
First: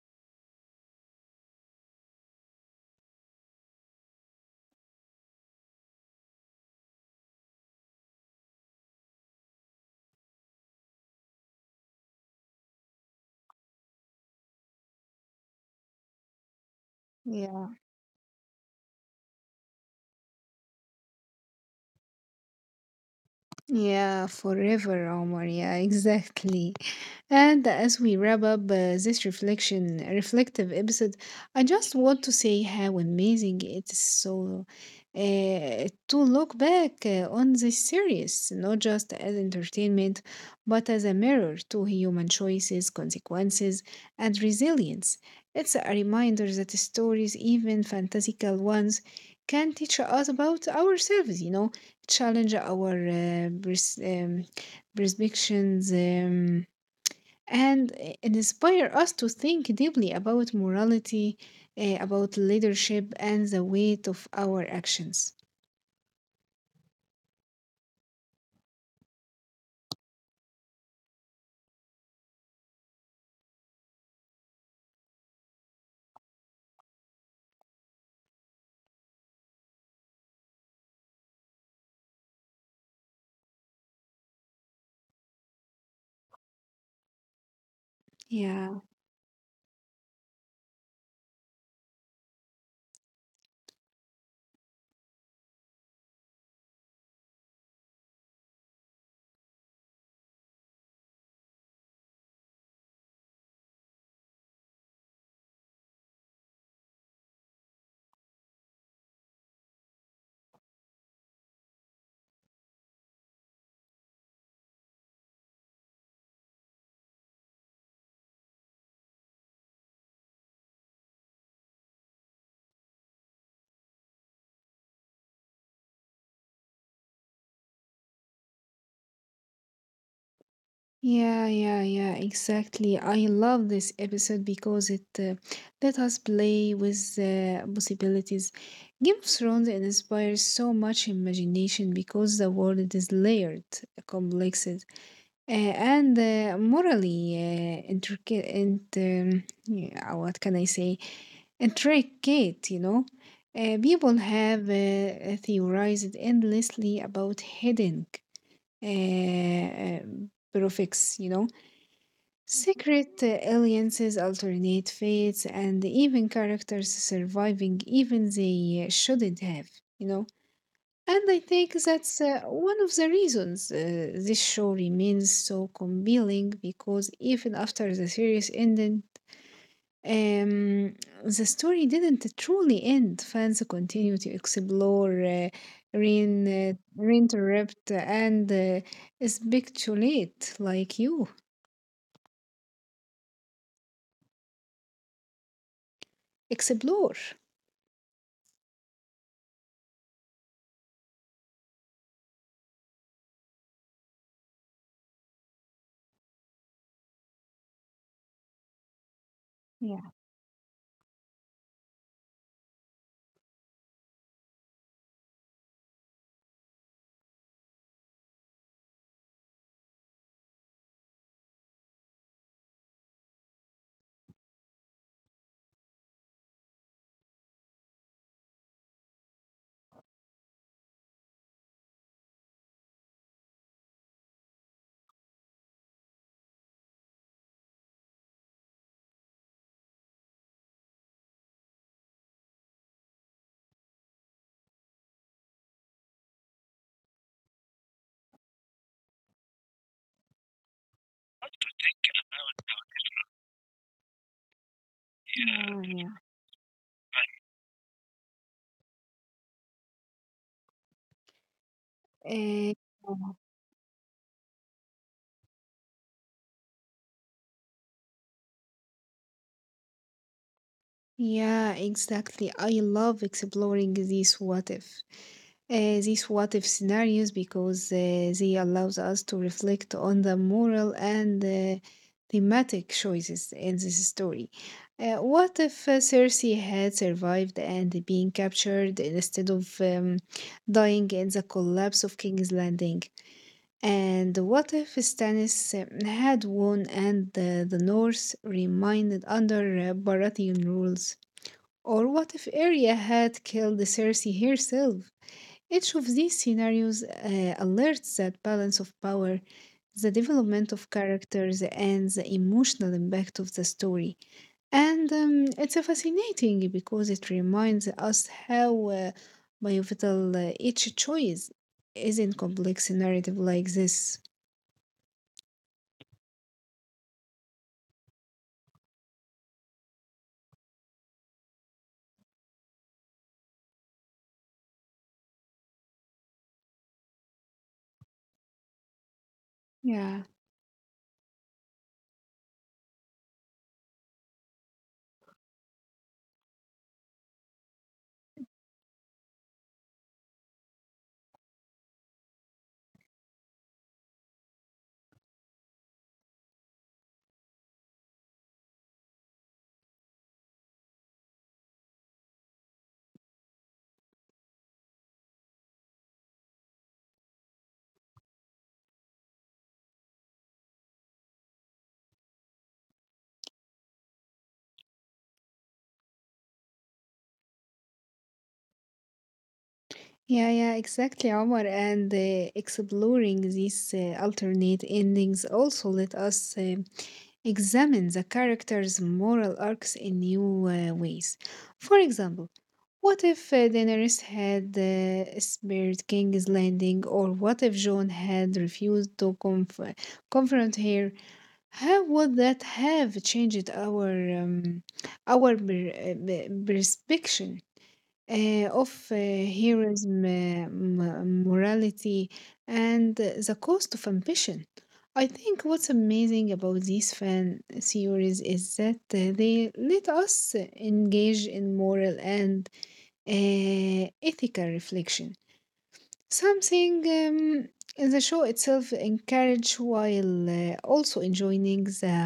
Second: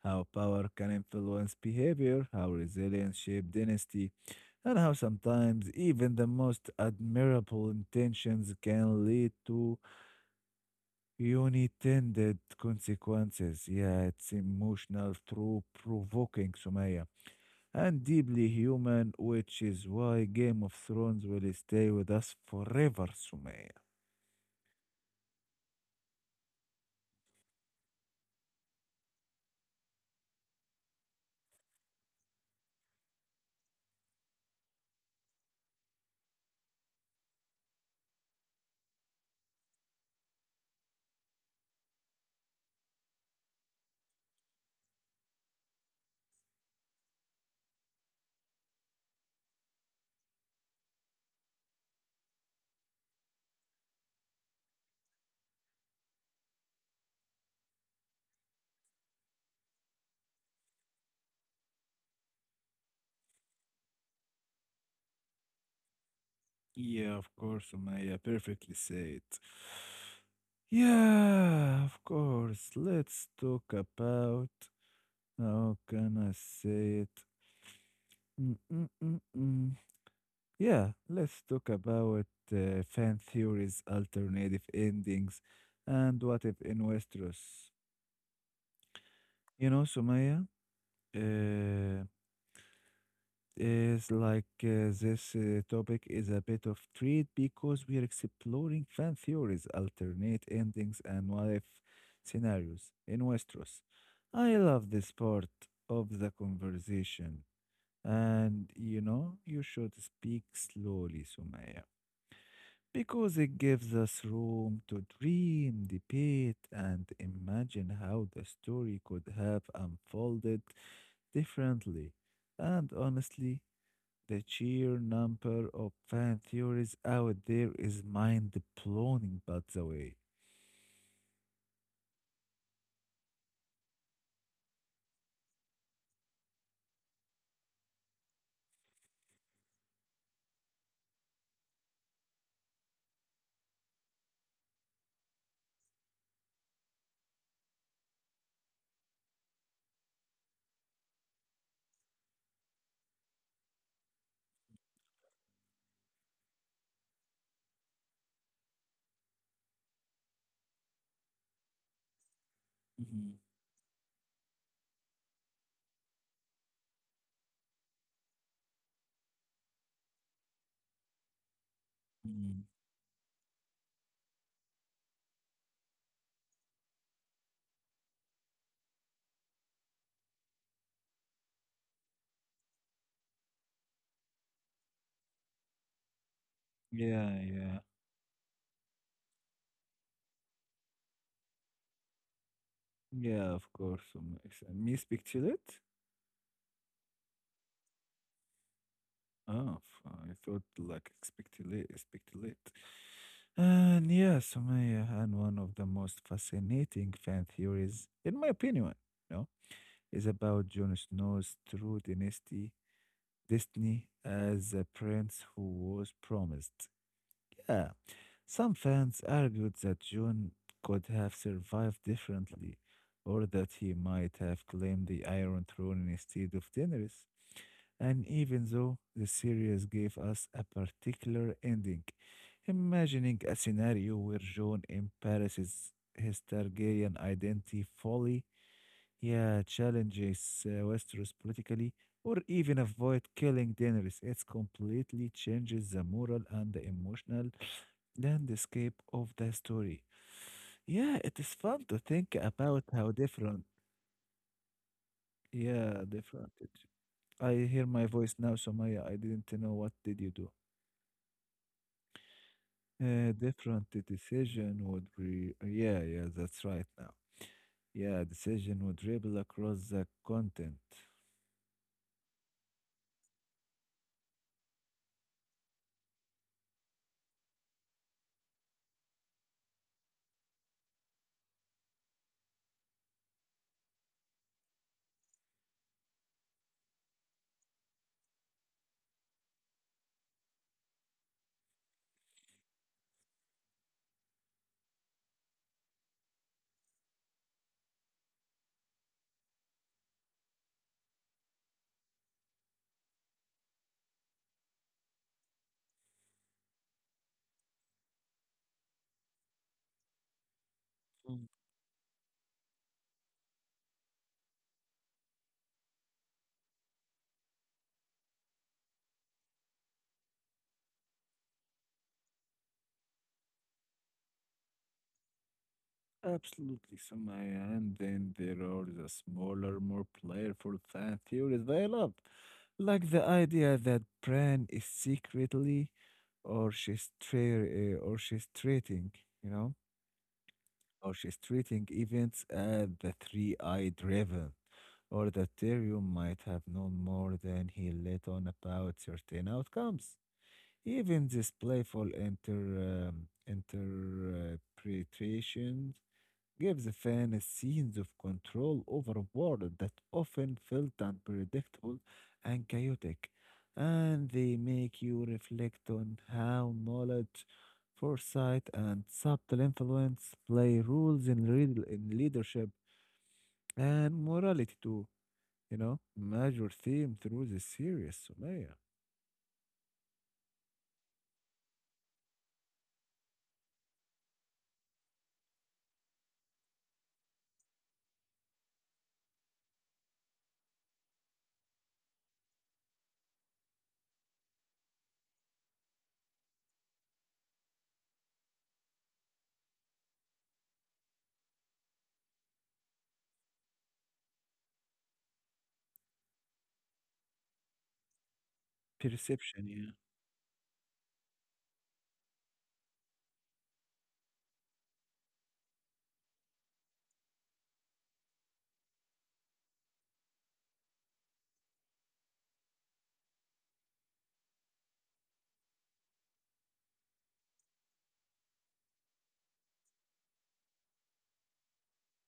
how power can influence behavior, how resilience shapes dynasty, and how sometimes even the most admirable intentions can lead to unintended consequences. Yeah, it's emotional through provoking, Sumaya, and deeply human, which is why Game of Thrones will stay with us forever, Sumaya.
Yeah, forever, Omar. Yeah, (laughs) exactly. And as we wrap up this reflective episode, I just want to say how amazing it is so uh, to look back on this series, not just as entertainment, but as a mirror to human choices, consequences, and resilience. It's a reminder that stories, even fantastical ones, can teach us about ourselves, challenge our perspectives. And inspire us to think deeply about morality, about leadership, and the weight of our actions.
Yeah, of course, Sumaya, perfectly said. Yeah, of course. Let's talk about how can I say it? Mm-mm-mm-mm. Yeah, let's talk about fan theories, alternative endings, and what if in Westeros.
Yeah,
You know, Sumaya, uh, is like this topic is a bit of treat because we are exploring fan theories, alternate endings, and what if scenarios in Westeros. I love this part of the conversation, and you know, you should speak slowly, Sumaya. Because it gives us room to dream, debate, and imagine how the story could have unfolded differently. And honestly, the sheer number of fan theories out there is mind blowing, by the way.
yeah, exactly. I love this episode because it let us play with possibilities. Game of Thrones inspires so much imagination because the world is layered, complex, and morally intricate. And yeah, what can I say? A trick, you know. People have theorized endlessly about hidden uh, uh, prefix, you know, secret
Mhm,
alliances, alternate fates, and even characters surviving even they shouldn't have, you know. And I think that's
mhm.
one of the reasons this show remains so compelling because even after the series ended, um, the story didn't truly end. Fans continue to explore,
Yeah, yeah.
reinterrupt, and speculate like you.
Yeah, of course. Me speculate?
Explore.
Oh, I thought like speculate, speculate. And yes, Sumaya, and one of the most fascinating fan theories, in my opinion, you know,
Yeah.
is about Jon Snow's destiny as a prince who was promised. Yeah, some fans argued that Jon could have survived differently, or that he might have claimed the Iron Throne instead of Daenerys. And even though the series gave us a particular ending, imagining a scenario where John embraces his Targaryen identity fully, yeah, challenges Westeros politically, or even avoid killing Daenerys, it completely changes the moral and the emotional landscape of the story. Yeah, it is fun to think about how different, yeah,
Oh,
different. I hear my voice now, Somaya. I didn't know what did you do.
yeah. Uh,
Different decision would re yeah, yeah, that's right now. Yeah, decision would ripple across the content.
Yeah, exactly. I love exploring these what if. These what if scenarios because they allows us to reflect on the moral and thematic choices in this story. What if Cersei had survived and being captured instead of dying in the collapse of King's Landing? And what if Stannis had won and the North remained under Baratheon rules? Or what if Arya had killed Cersei herself? Each of these scenarios alerts that balance of power, the development of
Mm.
characters, and the emotional impact of the story. And it's a fascinating because it reminds us how pivotal each choice is in complex narrative like this.
Absolutely, Sumaya. And then there are the smaller, more playful fan theories that I love, like the idea that Bran is secretly or or she's treating, you know.
Yeah,
Orchestrating events at the Three Eyed Raven, or that Tyrion might have known more than he let on about certain outcomes. Even this playful interpretations give the fan a sense of control over a world that often felt unpredictable and chaotic, and they make you reflect on how knowledge, foresight, and subtle influence play roles in, real, in leadership and morality too. You know, major theme through the series, Sumaya.
yeah, exactly, Omar. And exploring these alternate endings also let us. Examine the character's moral arcs in new ways. For example, what if Daenerys had spared King's Landing, or what if Jon had refused to confront her? How would that have changed um, our perspective of
Perception, yeah.
heroism, morality, and the cost of ambition. I think what's amazing about these fan series is that they let us engage in moral and ethical reflection, something the show itself encourages while also enjoying the,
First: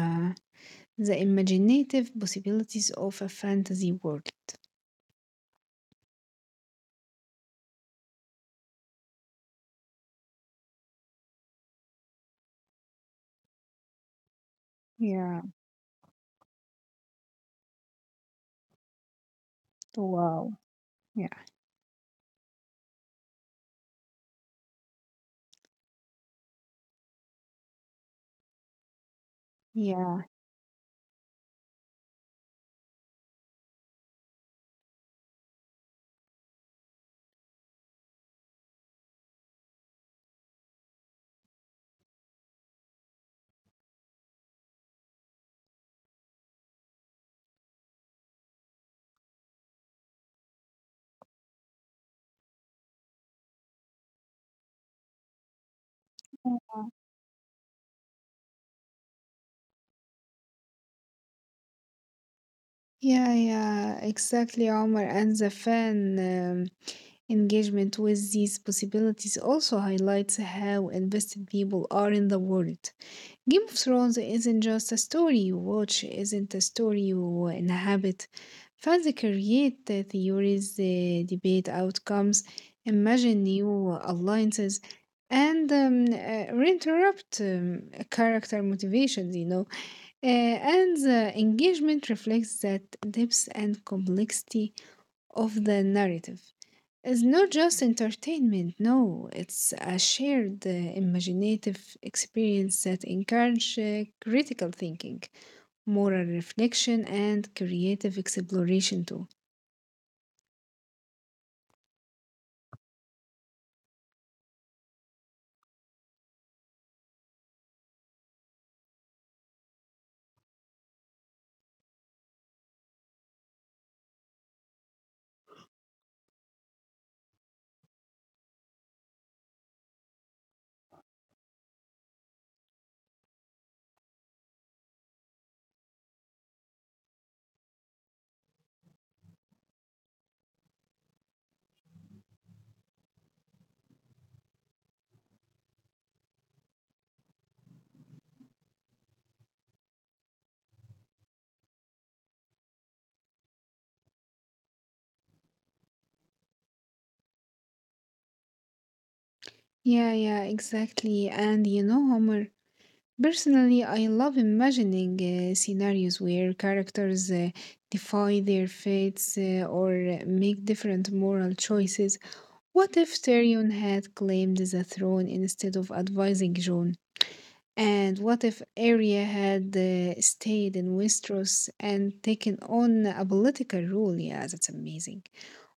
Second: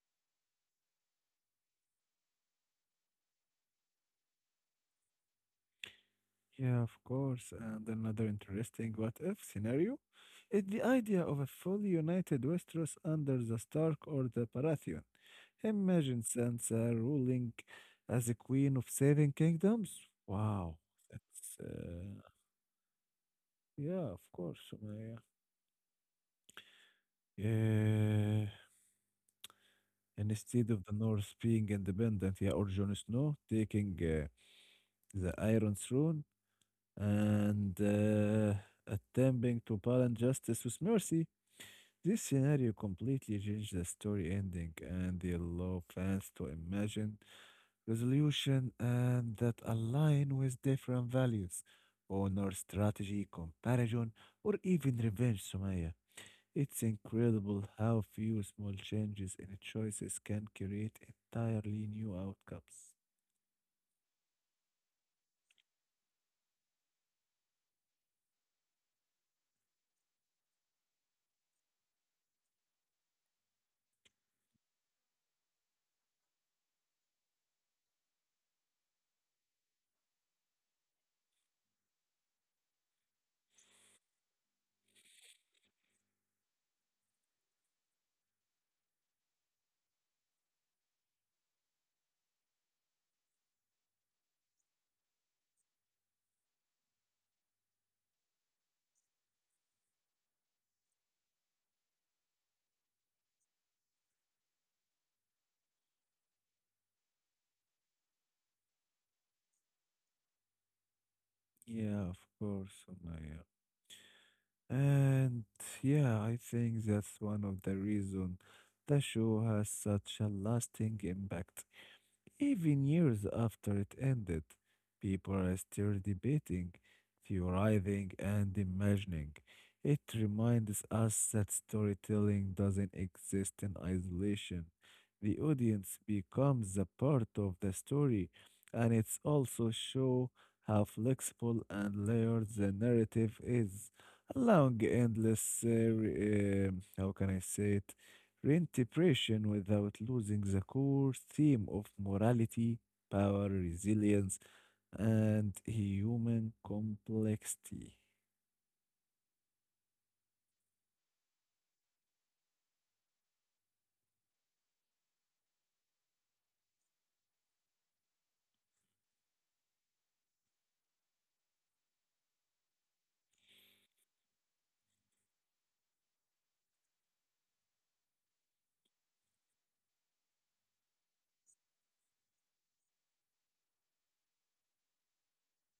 the imaginative possibilities of a fantasy world.
Yeah, of course. And another interesting what if scenario is the idea of a fully united Westeros under the Stark or the Baratheon.
Yeah.
Imagine Sansa ruling as a queen of seven kingdoms.
Wow.
Wow,
Yeah.
that's yeah, of course, Sumaya. Yeah,
Yeah.
and instead of the North being independent, yeah, or Jon Snow taking the Iron Throne and attempting to balance justice with mercy. This scenario completely changed the story ending and they allow fans to imagine resolution and that align with different values, honor, strategy, comparison, or even revenge, Sumaya. It's incredible how few small changes in choices can create entirely new outcomes.
Yeah, exactly, Omar. And the fan engagement with these possibilities also highlights how invested people are in the world. Game of Thrones isn't just a story you watch, isn't a story you inhabit. Fans create the theories, debate outcomes, imagine new alliances, and reinterrupt character motivations, you know. And the engagement reflects that depth and complexity of the narrative. It's not just entertainment, no, it's a shared imaginative experience that encourages critical thinking, moral reflection, and creative exploration too.
Yeah, of course, Sumaya. And yeah, I think that's one of the reasons the show has such a lasting impact. Even years after it ended, people are still debating, theorizing, and imagining. It reminds us that storytelling doesn't exist in isolation. The audience becomes a part of the story, and it's also show how flexible and layered the narrative is, allowing endless, how can I say it? Reintegration without losing the core theme of morality, power, resilience, and human complexity.
Yeah, exactly. And you know, Homer, personally, I love imagining scenarios where characters defy their fates or make different moral choices. What if Tyrion had claimed the throne instead of advising Jon? And what if Arya had stayed in Westeros and taken on a political role? Yeah, that's amazing.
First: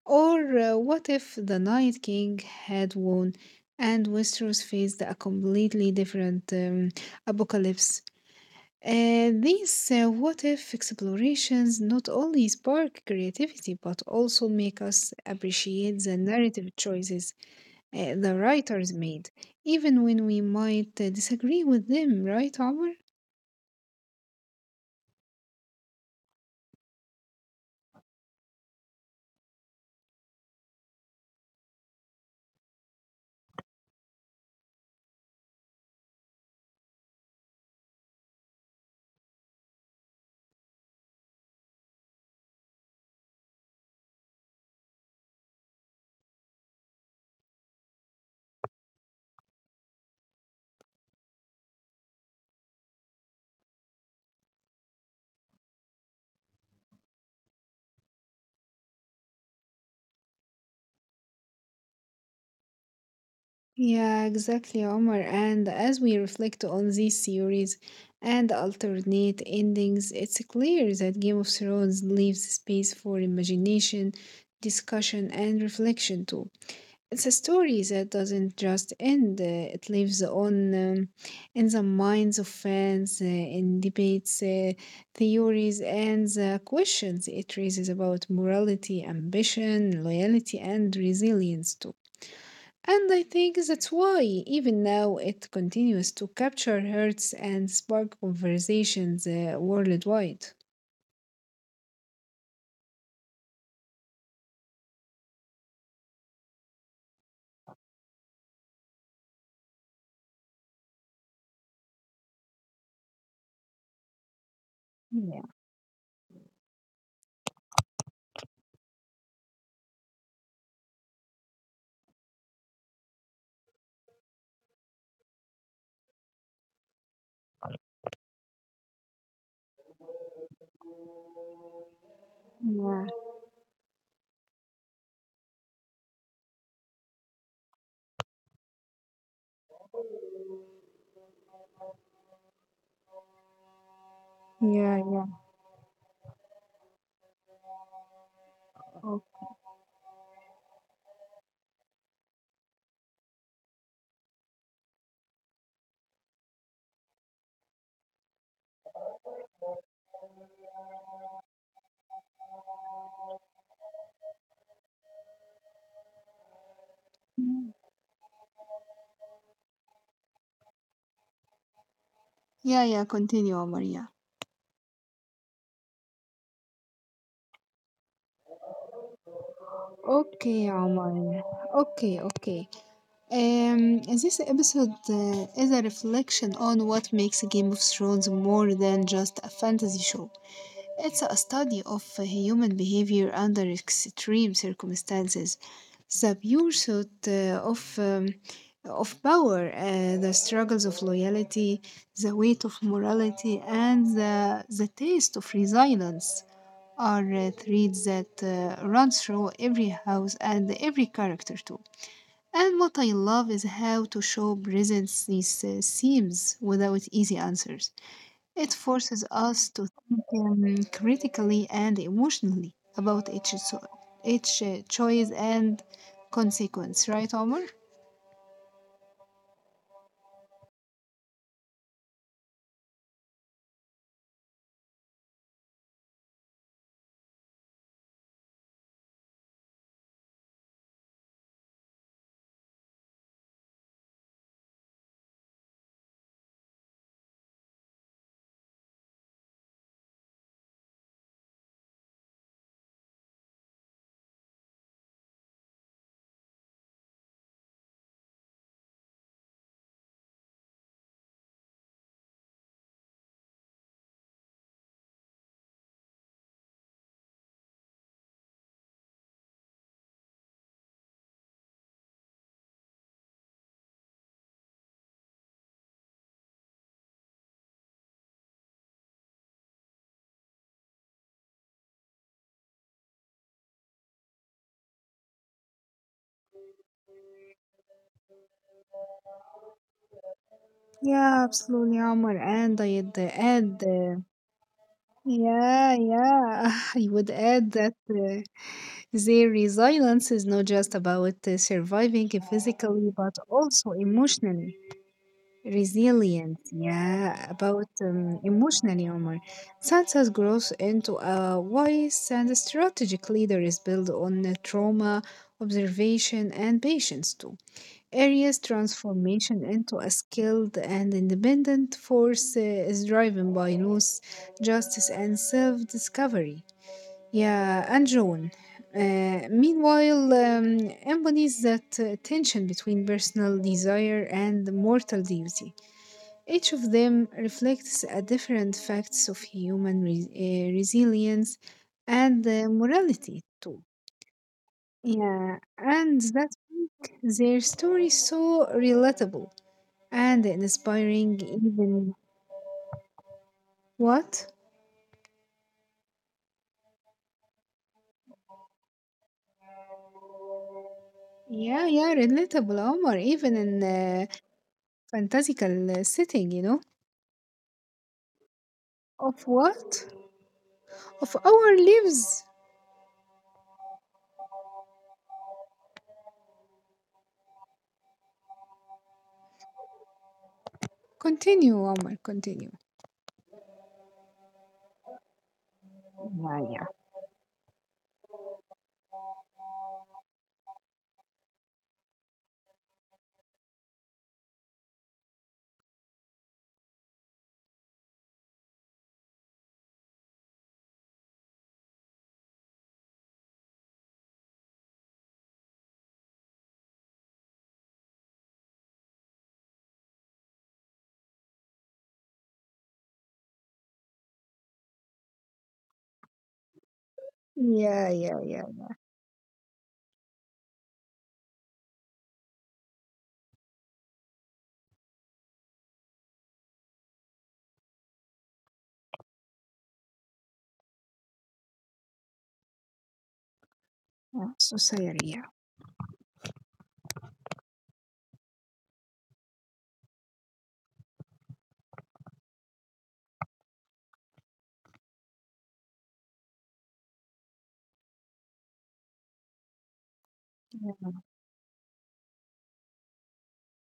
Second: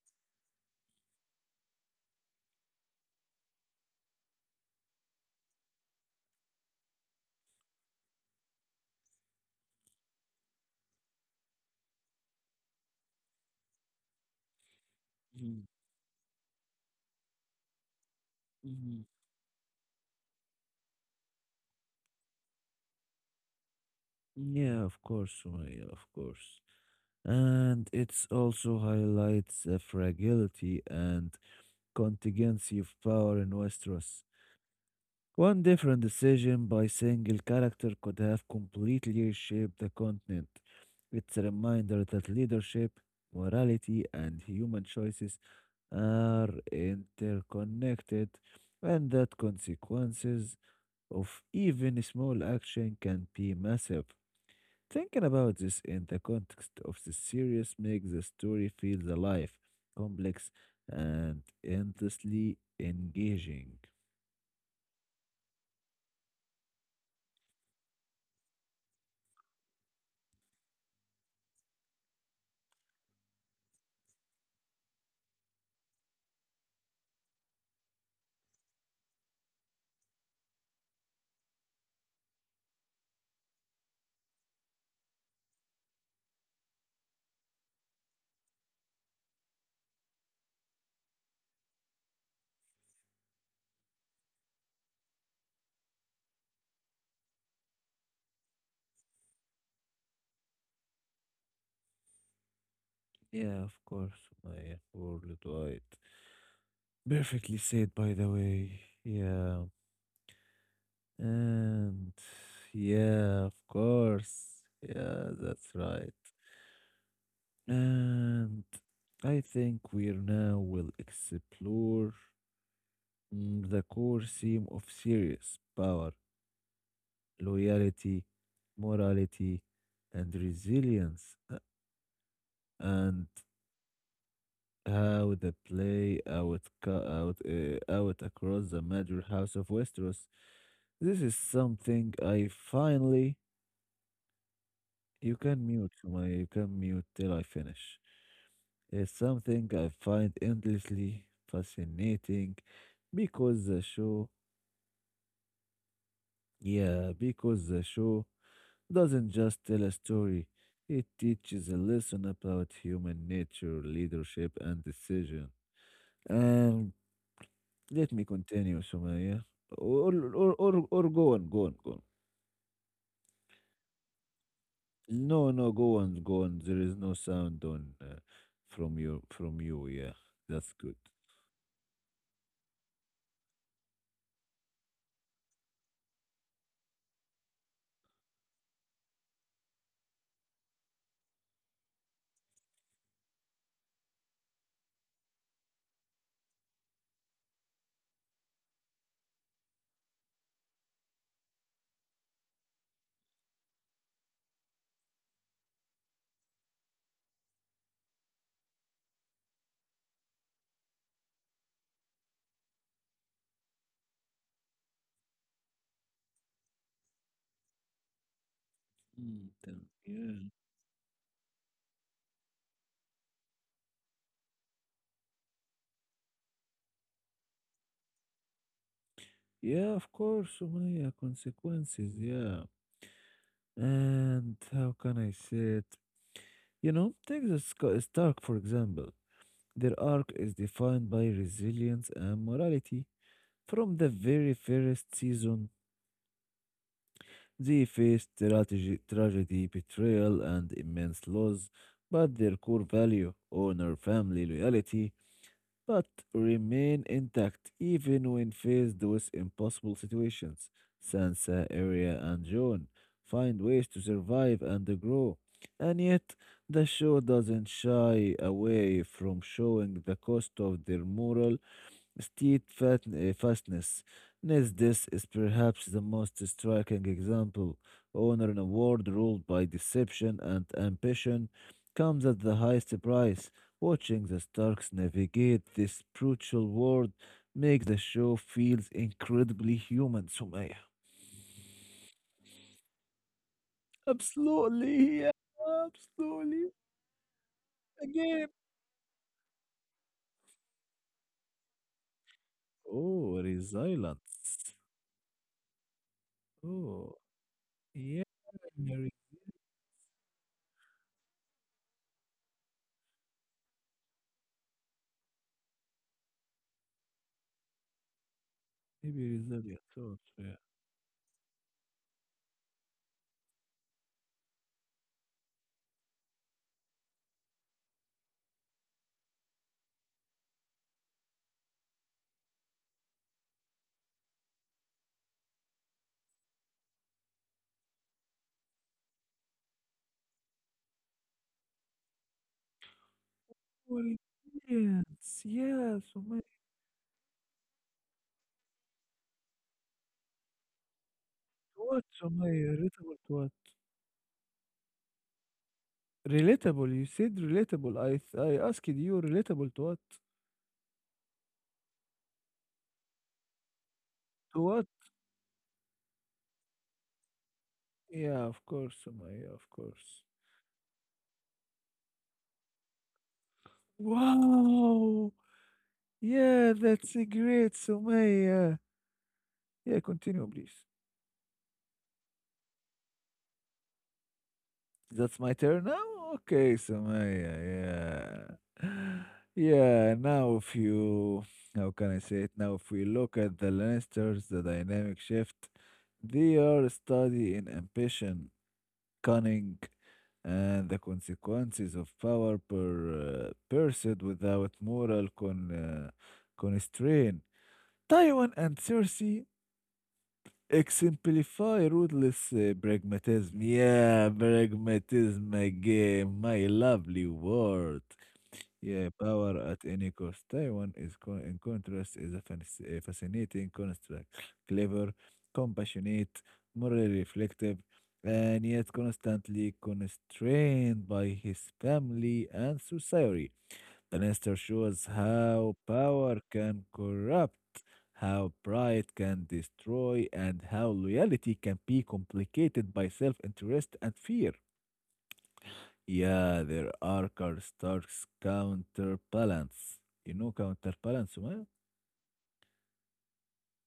Or what if the Night King had won and Westeros faced a completely different apocalypse? These what if explorations not only spark creativity but also make us
Mhm,
appreciate the narrative choices the writers
mhm.
made, even when we might disagree with them, right, Omar?
Yeah, of course, Sumaya, of course. And it also highlights the fragility and contingency of power in Westeros. One different decision by single character could have completely reshaped the continent. It's a reminder that leadership, morality, and human choices are interconnected, and that consequences of even small action can be massive. Thinking about this in the context of the series makes the story feel alive, complex, and endlessly engaging.
Yeah, exactly, Omar. And as we reflect on these series and alternate endings, it's clear that Game of Thrones leaves space for imagination, discussion, and reflection too. It's a story that doesn't just end, it lives on in the minds of fans, in debates, theories, and the questions it raises about morality, ambition, loyalty, and resilience, too. And I think that's why, even now, it continues to capture hearts and spark conversations worldwide.
Yeah, of course, my worldwide. Perfectly said, by the way. Yeah. And yeah, of course. Yeah,
Yeah,
that's right. And I think we now will explore mm, the core theme of series power, loyalty, morality, and resilience.
yeah,
And how the play out co- out out across the major house of Westeros. This is something I finally
yeah, yeah.
you can mute my you can mute till I finish. It's
Oh,
something I find endlessly fascinating because the show yeah, because the show doesn't just tell a story. It teaches a lesson about human nature, leadership and decision. And let me continue, Sumaya. Or go on, go on, go on.
yeah, yeah, continue, Maria.
No, no, go on, go on. There is no sound on from you. Yeah,
Okay,
that's good.
Omar. Okay, okay. This episode is a reflection on what makes Game of Thrones more than just a fantasy show. It's a study of human behavior under extreme circumstances, the pursuit of power, the struggles of loyalty, the weight of morality, and the taste of resilience are threads that run through every house and every character too. And what I love is how to show presence these themes without easy answers. It forces
Mm,
us
then,
to think
yeah,
critically and emotionally about each choice and consequence, right, Omar?
yeah, of course, Sumaya. Consequences, yeah. And how can I say it? You know, take the Stark, for example. Their arc is defined by resilience and morality from the very first season. They faced tragedy, betrayal, and immense loss, but their core value, honor, family, loyalty, but remain intact even when faced with impossible situations. Sansa, Arya, and Jon find ways to survive and grow, and yet the show doesn't shy away from showing the cost of their moral state fat, fastness. Steadfastness. This is perhaps the most striking example. Honor in a world ruled by deception and ambition comes at the highest price. Watching the Starks navigate this brutal world makes the show feels incredibly human, Sumaya.
Yeah, absolutely, Omar. And I'd add,
Absolutely, yeah,
yeah,
absolutely.
(laughs) I would add that.
Again.
Their resilience is not just about surviving physically, but
Oh,
also emotionally.
resilience.
Resilient,
Oh,
yeah, about
yeah,
emotionally,
very-
Omar. Sansa's growth into a wise and strategic leader is built on trauma, observation, and patience, too. Arya's
maybe
transformation
resilience.
into a
Oh, yeah.
skilled and independent force is driven by loss, justice, and self discovery. Yeah, and Joan. Meanwhile, embodies that tension between personal desire and mortal duty. Each of them reflects a different facts of human resilience and morality too.
Well, yes,
Yeah,
yes.
and
Oh what?
that makes their story so relatable and inspiring.
God,
Even
oh relatable to what?
what?
Relatable. You said relatable. I asked you relatable to what?
Yeah, yeah, relatable, Omar. Even in a
To what?
fantastical setting, you know.
Yeah, of course,
Of
Sumaya, of
what?
course.
Of our lives?
Wow. Yeah, that's a great, Sumaya. Yeah, continue, please.
Continue, Omar, continue.
That's my turn now?
Yeah,
Okay,
yeah,
Samaya, yeah. (sighs) Yeah, now if you, how can I say it? Now, if we look at the Lannisters, the dynamic shift, they are study in ambition, cunning, and the consequences of power per pursued without moral constraint. Tywin and Cersei exemplify ruthless pragmatism. Yeah, pragmatism again, my lovely word.
Yeah, yeah, yeah,
Yeah, power at any cost. Taiwan is, in contrast, is a a fascinating construct, clever, compassionate, morally reflective, and yet constantly constrained by his family and society. The
yeah.
Nestor shows
Society, yeah.
how power can corrupt, how pride can destroy, and how loyalty can be complicated by self interest and fear. Yeah, there are Stark's counterbalance. You know counterbalance, Sumaya?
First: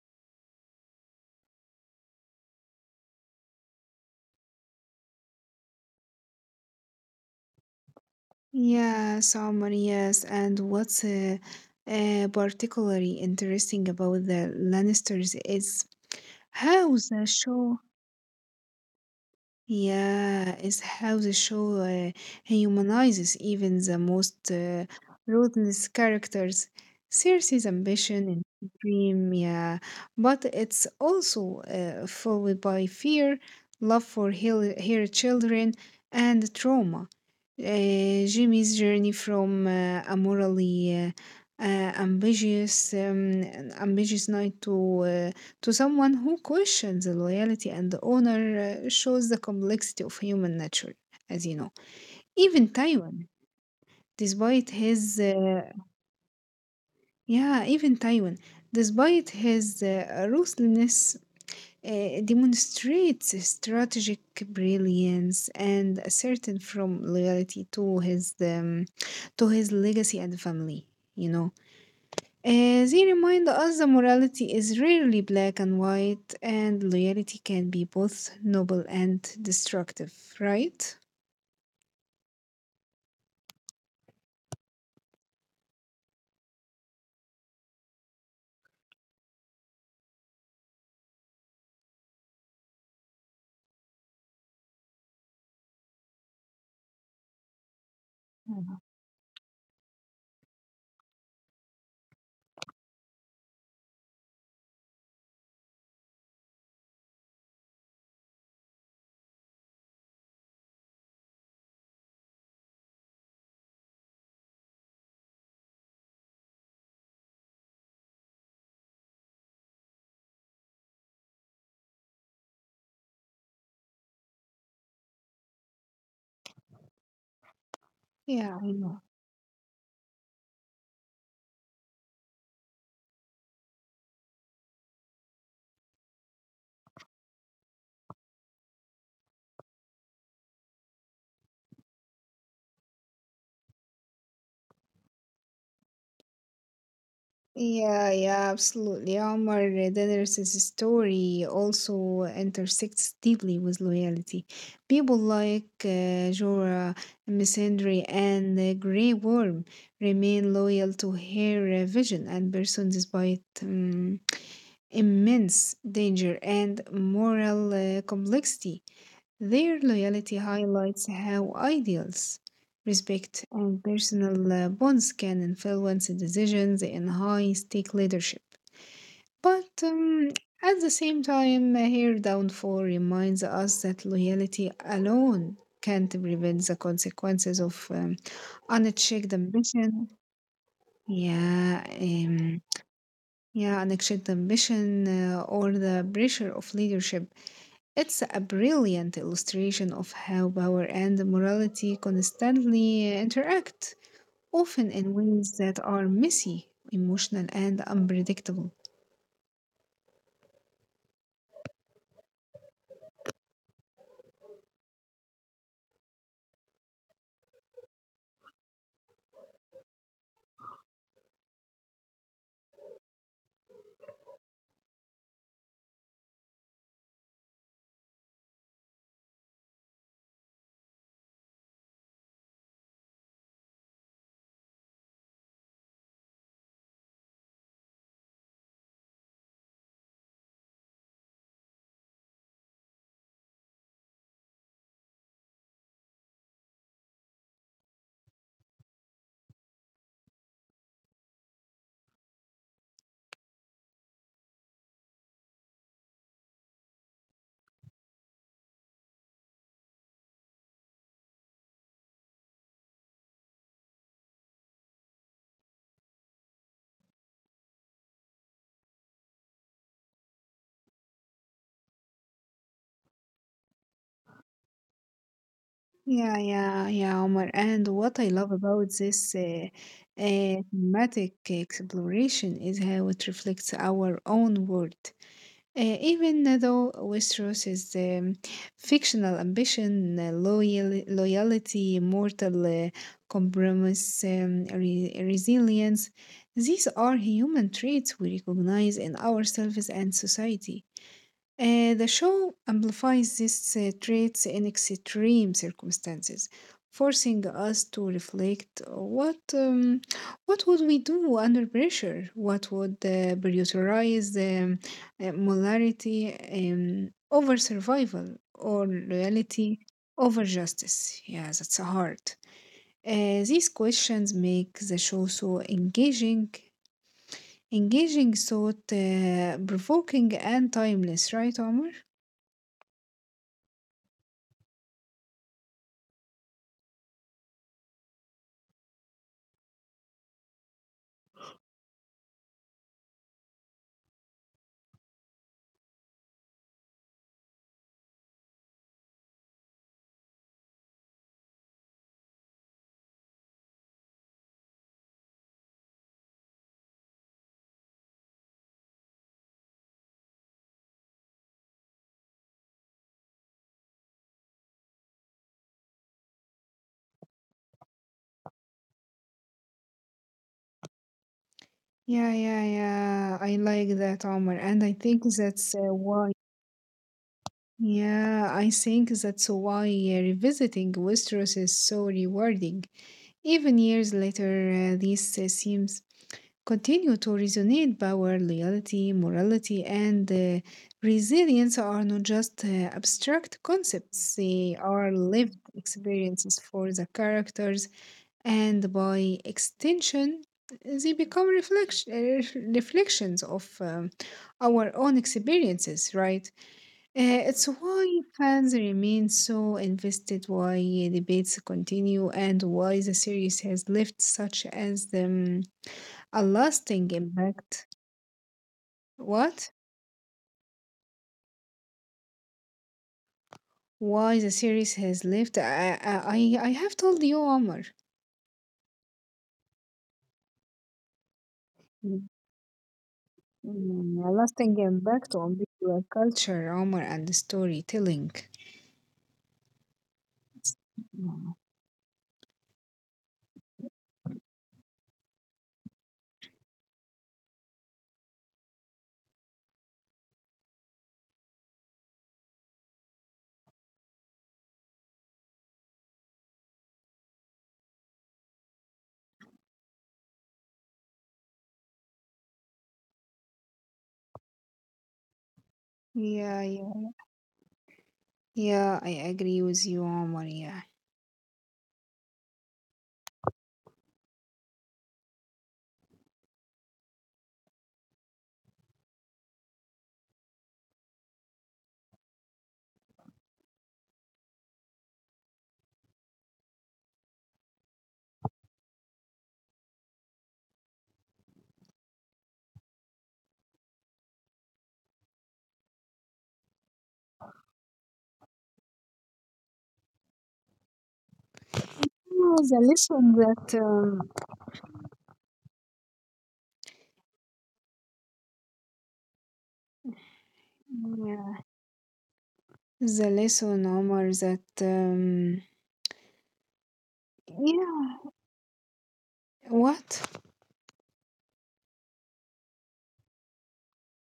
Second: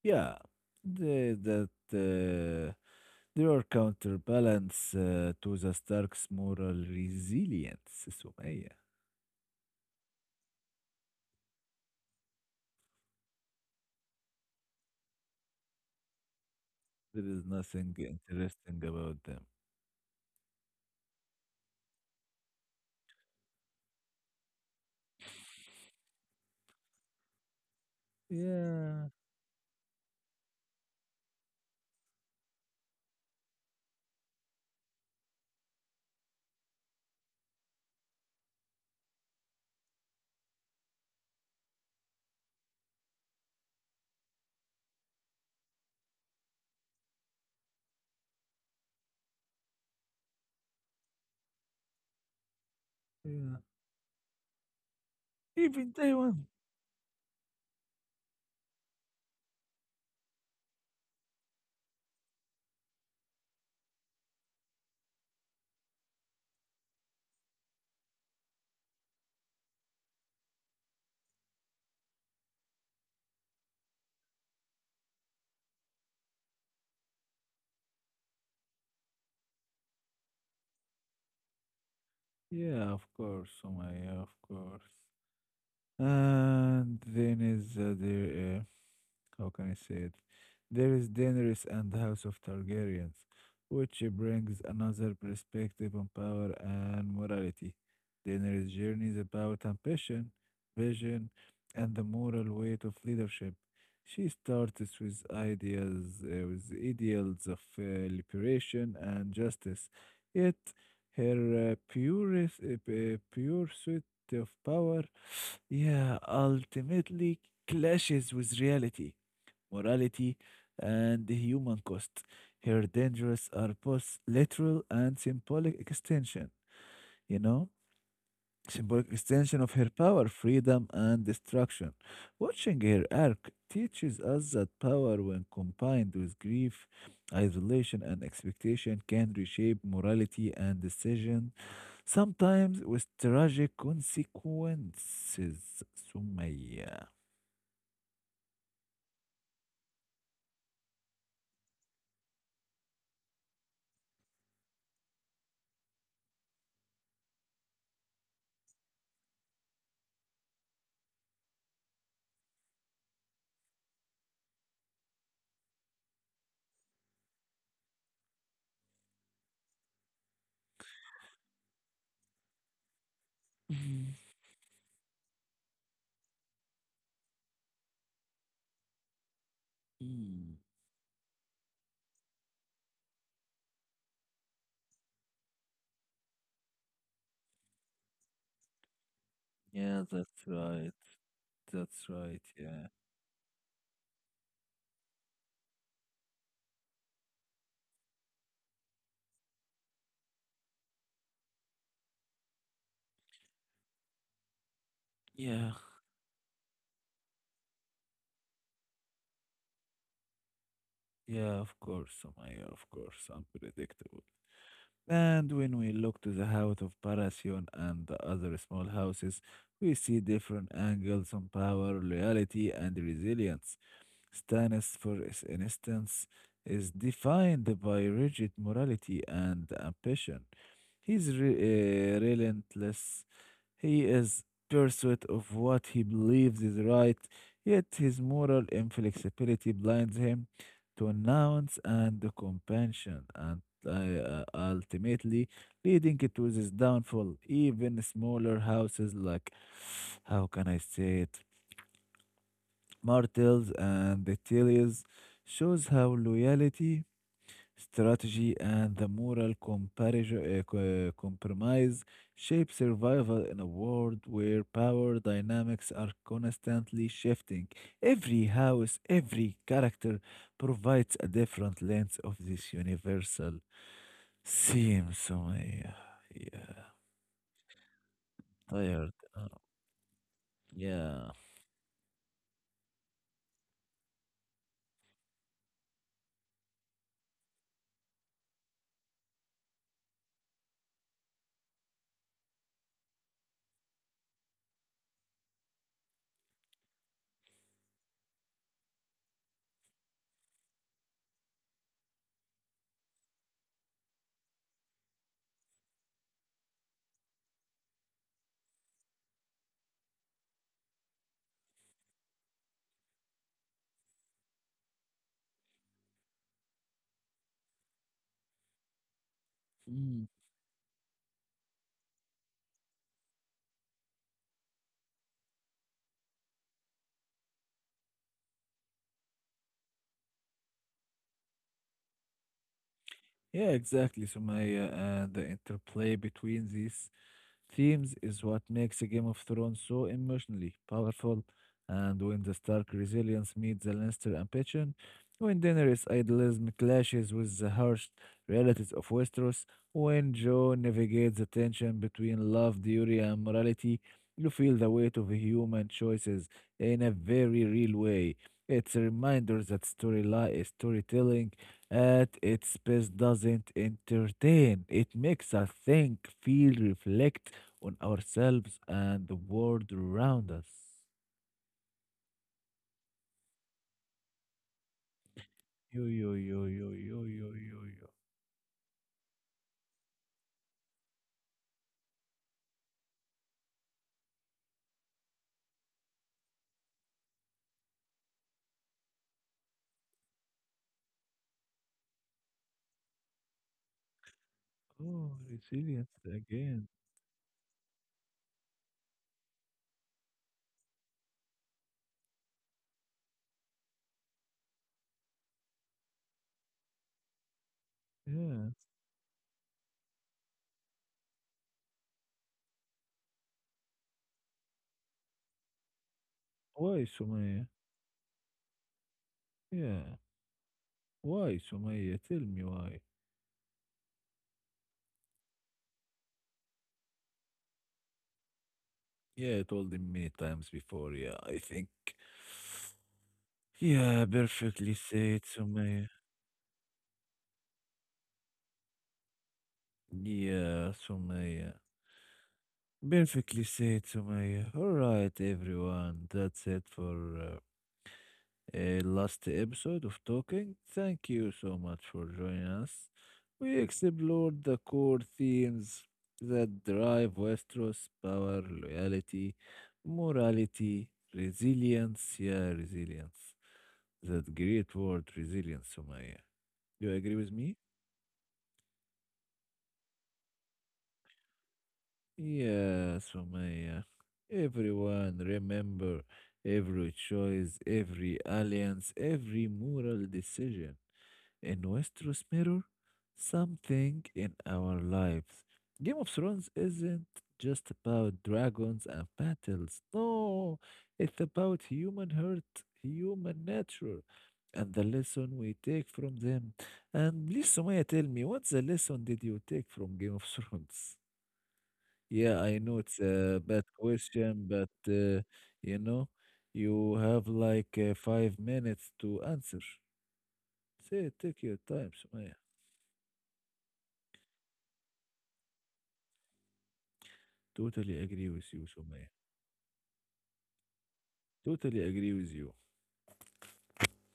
Yeah, that there are counterbalance to the Stark's moral resilience, Sumaya.
Yes, Omar, yes. And what's particularly interesting about the Lannisters is how the
There is
show.
nothing interesting about them.
Yeah, it's how the show humanizes even the most ruthless characters. Cersei's ambition and
Yeah,
dream, yeah, but it's also followed by fear, love for her children, and trauma. Jimmy's journey from an ambitious knight to someone who questions the loyalty and the honor shows the complexity of human nature, as you know. Even Taiwan,
yeah.
despite his,
Even Taiwan?
yeah, even Taiwan, despite his ruthlessness, demonstrates strategic brilliance and a certain from loyalty to his legacy and family. You know, they remind us the morality is rarely black and white, and loyalty can be both noble and destructive, right?
Yeah, of course, Sumaya, of course. Then is there. How can I say it? There is Daenerys and the House of Targaryens, which brings another perspective on power and morality. Daenerys' journey is about ambition, vision, and the moral weight of leadership. She starts with ideas, with ideals of liberation and justice, yet her purest, pursuit of power, yeah, ultimately clashes with reality, morality, and the human cost. Her dangers are both literal and symbolic extension, you know?
Yeah, I know.
symbolic extension of her power, freedom, and destruction. Watching her arc teaches us that power, when combined with grief, isolation, and expectation, can reshape morality and decision, sometimes with tragic consequences. Sumaya.
Yeah, absolutely. Omar Deders's story also intersects deeply with loyalty. People like Jorah, Missandei, and the Grey Worm remain loyal to her vision and person despite immense danger and moral complexity. Their loyalty highlights how ideals, respect, and
Mhm.
personal bonds can influence decisions in high stake leadership. But
Mm,
at the same time, her downfall reminds us that loyalty alone can't prevent the consequences of unchecked
yeah,
ambition.
that's right.
Yeah,
That's right. Yeah.
yeah, unchecked ambition or the pressure of leadership. It's a brilliant illustration of how power and morality constantly interact, often in ways
Yeah.
that are messy, emotional, and unpredictable.
Yeah, of course, Sumaya. Of course, unpredictable. And when we look to the house of Parasion and the other small houses, we see different angles on power, loyalty, and resilience. Stannis, for instance, is defined by rigid morality and ambition. Relentless. He is pursuit of what he believes is right, yet his moral inflexibility blinds him to nuance and compassion, and ultimately leading to his downfall. Even smaller houses like, how can I say it, Martels and the Tillies shows how loyalty strategy and the moral comparison, compromise shape survival in a world where power dynamics are constantly shifting. Every house, every character provides a different lens of this universal theme. So, yeah,
Yeah,
yeah,
yeah, yeah, Omar. And what I love about
tired.
this
Yeah.
thematic exploration is how it reflects our own world. Even though Westeros um, fictional ambition, loyalty, mortal compromise, resilience, these are human traits we recognize in ourselves and society. The show amplifies these traits in extreme circumstances, forcing us to reflect what would we do under pressure? What would prioritize molarity over survival or loyalty
Mm.
over justice? Yeah, that's hard. These questions make the show so engaging, engaging, thought provoking, and timeless, right, Omar?
Yeah, exactly, Sumaya, and the interplay between these themes is what makes Game of Thrones so emotionally powerful, and when the Stark resilience meets the Lannister ambition, when Daenerys' idealism clashes with the harsh realities of Westeros, when Jon navigates the tension between love, duty, and morality, you feel the weight of human choices in a very real way. It's a reminder that storytelling at its best doesn't entertain. It makes us think, feel, reflect, on ourselves and the world around us.
Yeah. I like that, Omar. And I think that's
Yo,
why.
yo, yo, yo, yo, yo, yo, yo.
Yeah, I think that's why revisiting Westeros is so rewarding. Even years later, these themes continue to resonate. Power, loyalty, morality, and resilience are not just abstract concepts, they are
Oh,
lived
resilience
experiences
again.
for the characters and by extension, they become reflections of our own experiences, right? It's why
Yeah.
fans remain so invested, why debates continue, and why the series has left such as a
Why,
lasting
Sumaya?
impact. What?
Yeah. Why, Sumaya? Tell me why.
Why the series has left? I have told you, Omar.
Yeah, I told him many times before. Yeah, I think.
Mm,
Yeah,
A lasting
perfectly
impact
said,
on popular
Sumaya.
culture, Omar, and storytelling.
Yeah, Sumaya. Perfectly said, Sumaya. All right, everyone. That's it for a last episode of Talking. Thank you so much for joining us. We explored the core themes that drive Westeros power, loyalty, morality, resilience. Yeah, resilience. That great word, resilience, Sumaya.
Yeah, yeah,
Do you agree with me?
yeah. I agree with you, Omar. Yeah,
Yeah, Sumaya. Everyone, remember every choice, every alliance, every moral decision in Westeros mirror something in our lives. Game of Thrones isn't just about dragons and battles. No, it's about human hurt, human nature, and the lesson we take from them. And please, Sumaya, tell me, what's the lesson did you take from Game of Thrones?
yeah,
Yeah, I
the
know it's
lesson
a
that
bad question, but you know, you have like 5 minutes to answer. Say,
yeah.
take your time, Sumaya.
The lesson, Omar, that
Totally
yeah.
agree with you, Sumaya.
What?
Totally agree with you.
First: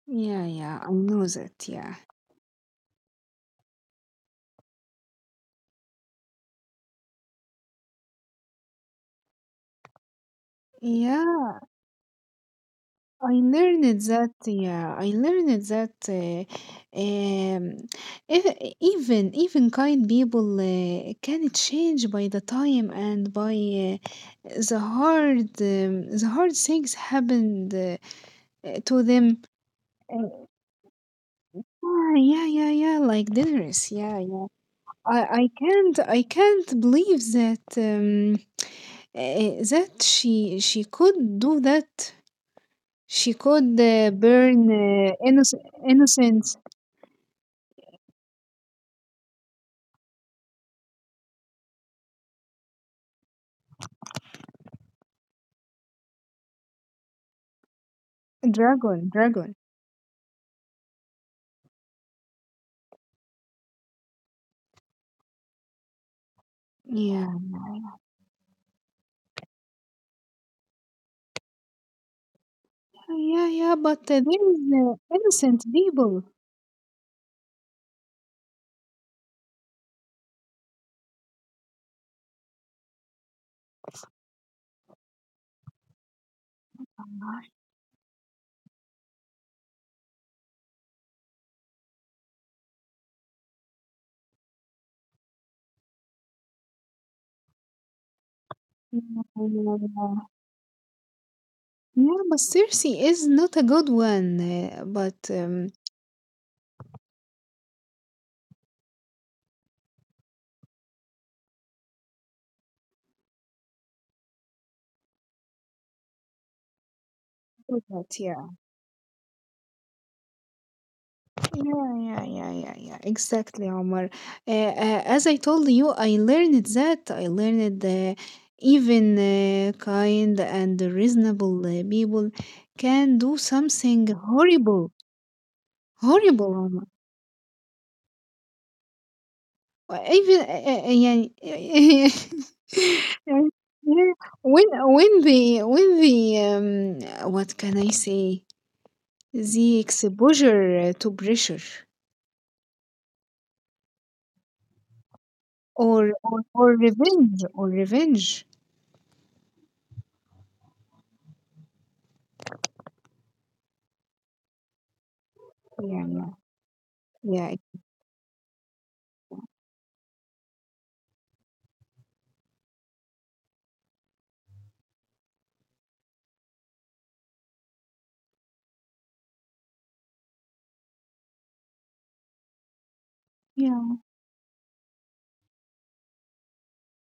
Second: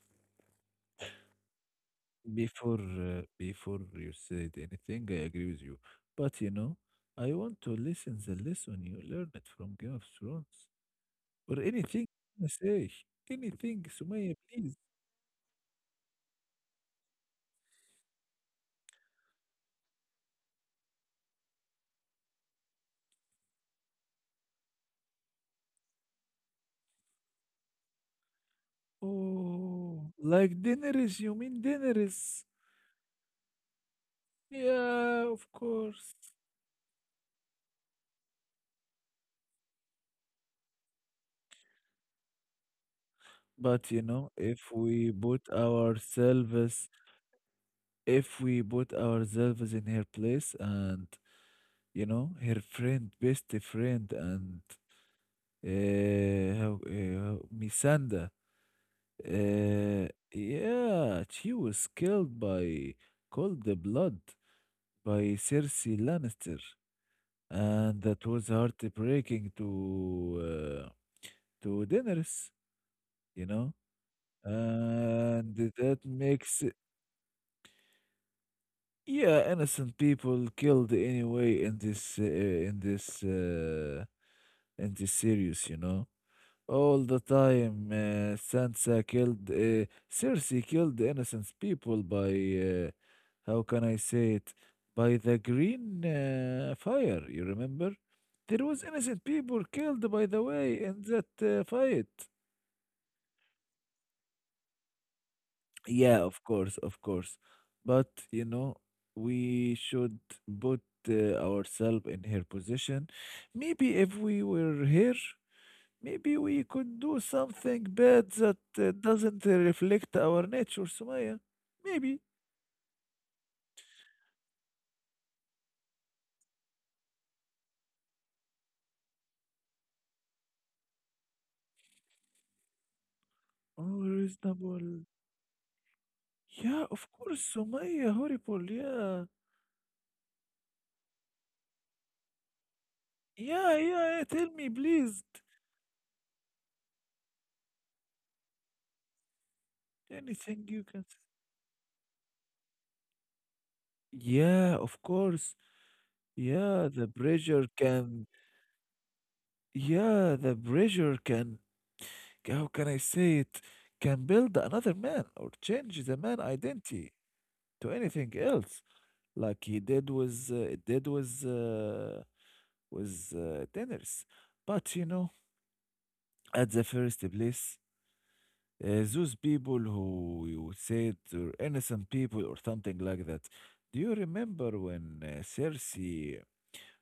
Yeah. I know that. Yeah,
Before you said anything, I agree with you. But you know, I want to listen the lesson you learned from Game of Thrones
yeah.
or anything you say.
I
Anything,
learned that.
Sumaya, please.
Yeah, I learned that. Um, if, even even kind people can change by the time and by the hard things happened. To them
Oh,
uh,
like Daenerys, you mean
yeah
Daenerys?
like dinners i
Yeah,
i
of
can't,
course.
I can't believe that that she could do that. She could
But you know,
burn
if we put
innocent
ourselves, if we put ourselves in her place and you know, her friend, best friend, and Misanda.
dragon.
Uh, yeah, she was killed by cold blood by Cersei Lannister,
yeah
and that was heartbreaking uh, to Daenerys, you
yeah, yeah,
know,
but there is
and
innocent
that
people
makes, yeah, innocent people killed anyway in this in this series, you know. All the time, Sansa killed, Cersei killed innocent people by, uh, how can I say it? By the green fire, you remember? There was innocent people killed, by
yeah.
the way, in that fight.
Yeah, but Cersei is not a good one but
Yeah, of course, of course. But, you know, we should put ourselves in her position. Maybe if we were her. Maybe we could do
I
something
yeah
bad that doesn't reflect our nature, Sumaya.
Yeah, yeah, yeah,
Maybe.
yeah, yeah. exactly, Omar. As I told you, I learned that. I learned even kind and reasonable people can do something horrible,
Unreasonable.
horrible, Omar.
Yeah, of course, Sumaya. Horrible. Yeah.
Uh, Even uh, uh, uh, yeah, (laughs) yeah,
Yeah, yeah, yeah, tell
when
me, please.
when the what can I say? The exposure
Anything you can
to
say.
pressure
Yeah, of course.
or
Yeah, the pressure can.
revenge.
Yeah, the pressure can. How can I say it? Can build another man or
Yeah,
change the
yeah.
man identity
Yeah, it-
to anything else, like he did with tenors. But you know, at the first place, those people who you said are innocent people or something like that.
yeah,
Do you remember when Cersei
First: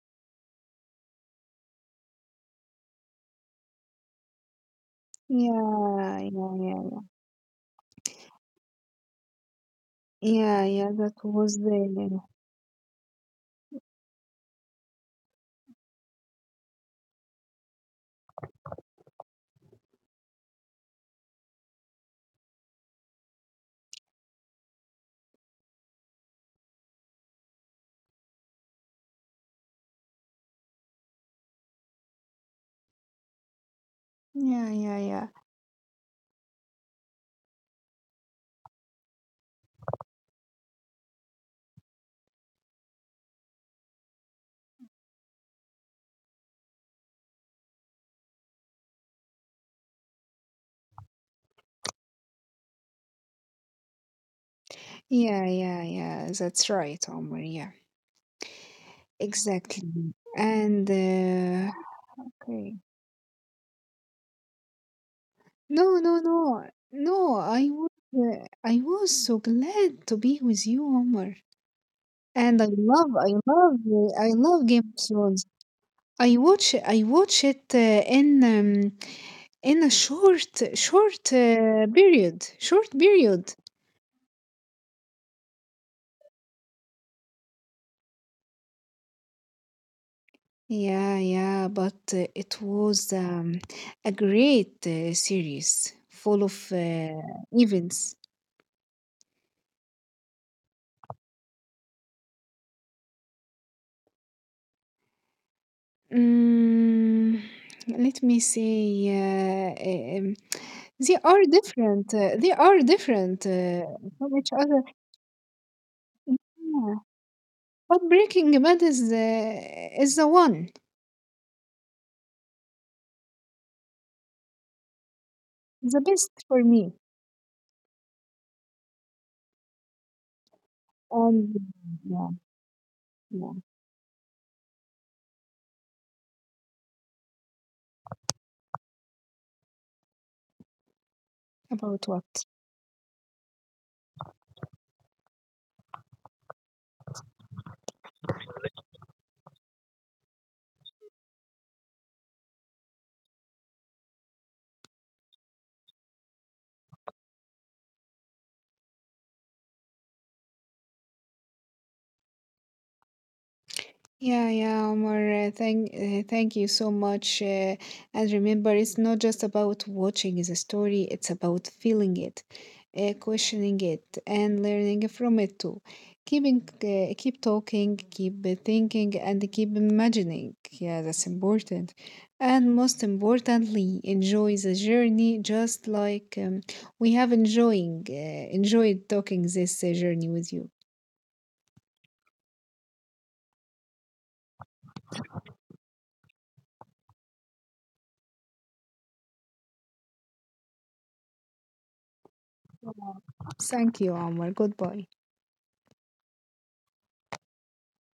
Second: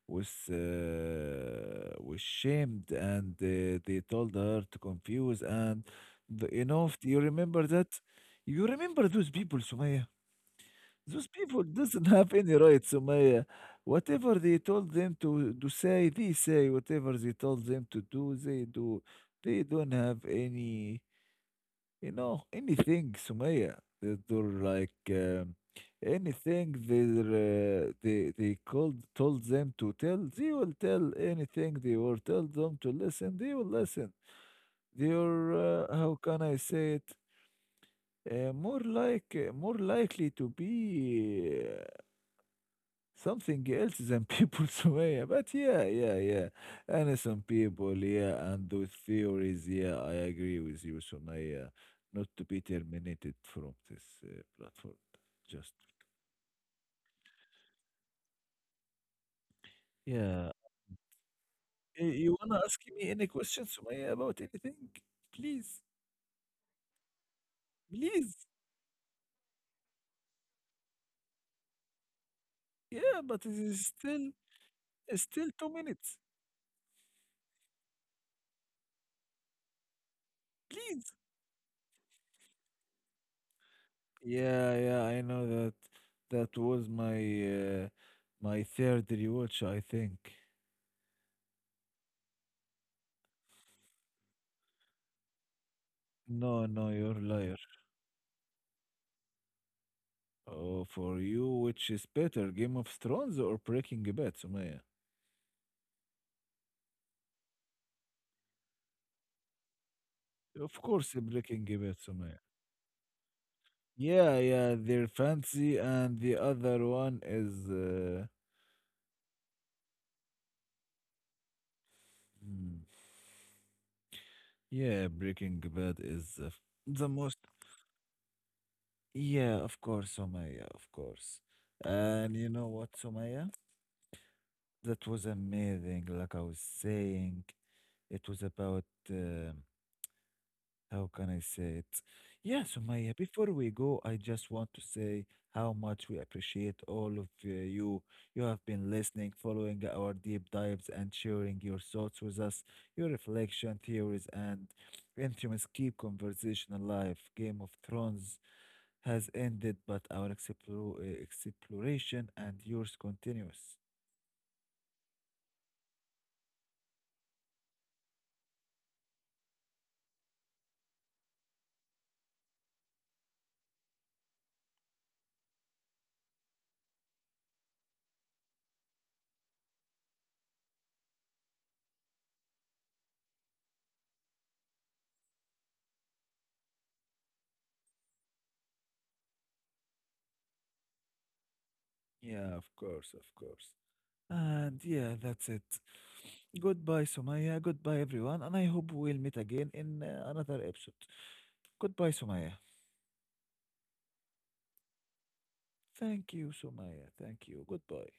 was shamed and they told her to confuse and
yeah, yeah,
the, you
yeah,
know?
yeah,
Do you remember that? You remember those people, Sumaya?
yeah, that
Those
was
people doesn't
the,
have any right, Sumaya. Whatever they told them to say, they say. Whatever they told them to do. They don't have any, you know, anything, Sumaya. They do like anything they they called told them to tell. They will tell anything they were told them to listen. They will listen.
yeah, yeah,
They
yeah,
are how can I say it? More likely to be something else than people, (laughs) Sumaya. But yeah, yeah, yeah. And some people, yeah, and those theories, yeah, I agree with you, Sumaya. Not to be terminated from this platform.
yeah,
Just,
yeah, yeah, that's right, Omar, yeah, exactly.
yeah.
And,
Y- You wanna
okay,
ask me any questions, Sumaya, about anything? Please,
no, no, no, no,
please.
I was so glad to be with you, Omar. And
Yeah, but it is
I
still,
love Game of
it's
Thrones.
still 2 minutes.
I watch it in a
Please.
short short period.
Yeah, yeah, I know that. That was my uh, my third rewatch, I think.
Yeah, yeah, but it was a great series full
No,
of
no, you're a liar.
events.
Oh, for you, which is better, Game of Thrones or Breaking Bad, Sumaya?
Mm, let me see.
Of
They
course,
are
Breaking Bad,
different.
Sumaya.
They are different from
Yeah,
each
yeah,
other.
they're fancy, and the other
Yeah.
one is,
But Breaking Bad is the one,
hmm, yeah, Breaking Bad
the best
is
for me.
the most. Yeah, of course, Sumaya, of course.
And yeah,
And you know what, Sumaya?
yeah.
That was amazing. Like I was saying, it was about. Uh, How can I say it?
About what?
Yeah, Sumaya, before we go, I just want to say how much we appreciate all of you. You have been listening, following our deep dives, and sharing your thoughts with us. Your reflection, theories, and instruments keep conversation alive. Game of Thrones has ended, but our exploration and yours continues.
Yeah, yeah, Omar. Thank you so much. And remember, it's not just about watching the story; it's about feeling it, questioning it, and learning from it too. Keep talking, keep thinking, and keep imagining. Yeah, that's important. And most importantly, enjoy the journey, just like we have enjoying enjoyed talking this journey with you.
Yeah, of course, of course. And yeah, that's it. Goodbye, Sumaya. Goodbye, everyone. And I hope we'll meet again in another episode. Goodbye, Sumaya.
Thank you, Omar. Goodbye.
Thank you, Sumaya. Thank you. Goodbye.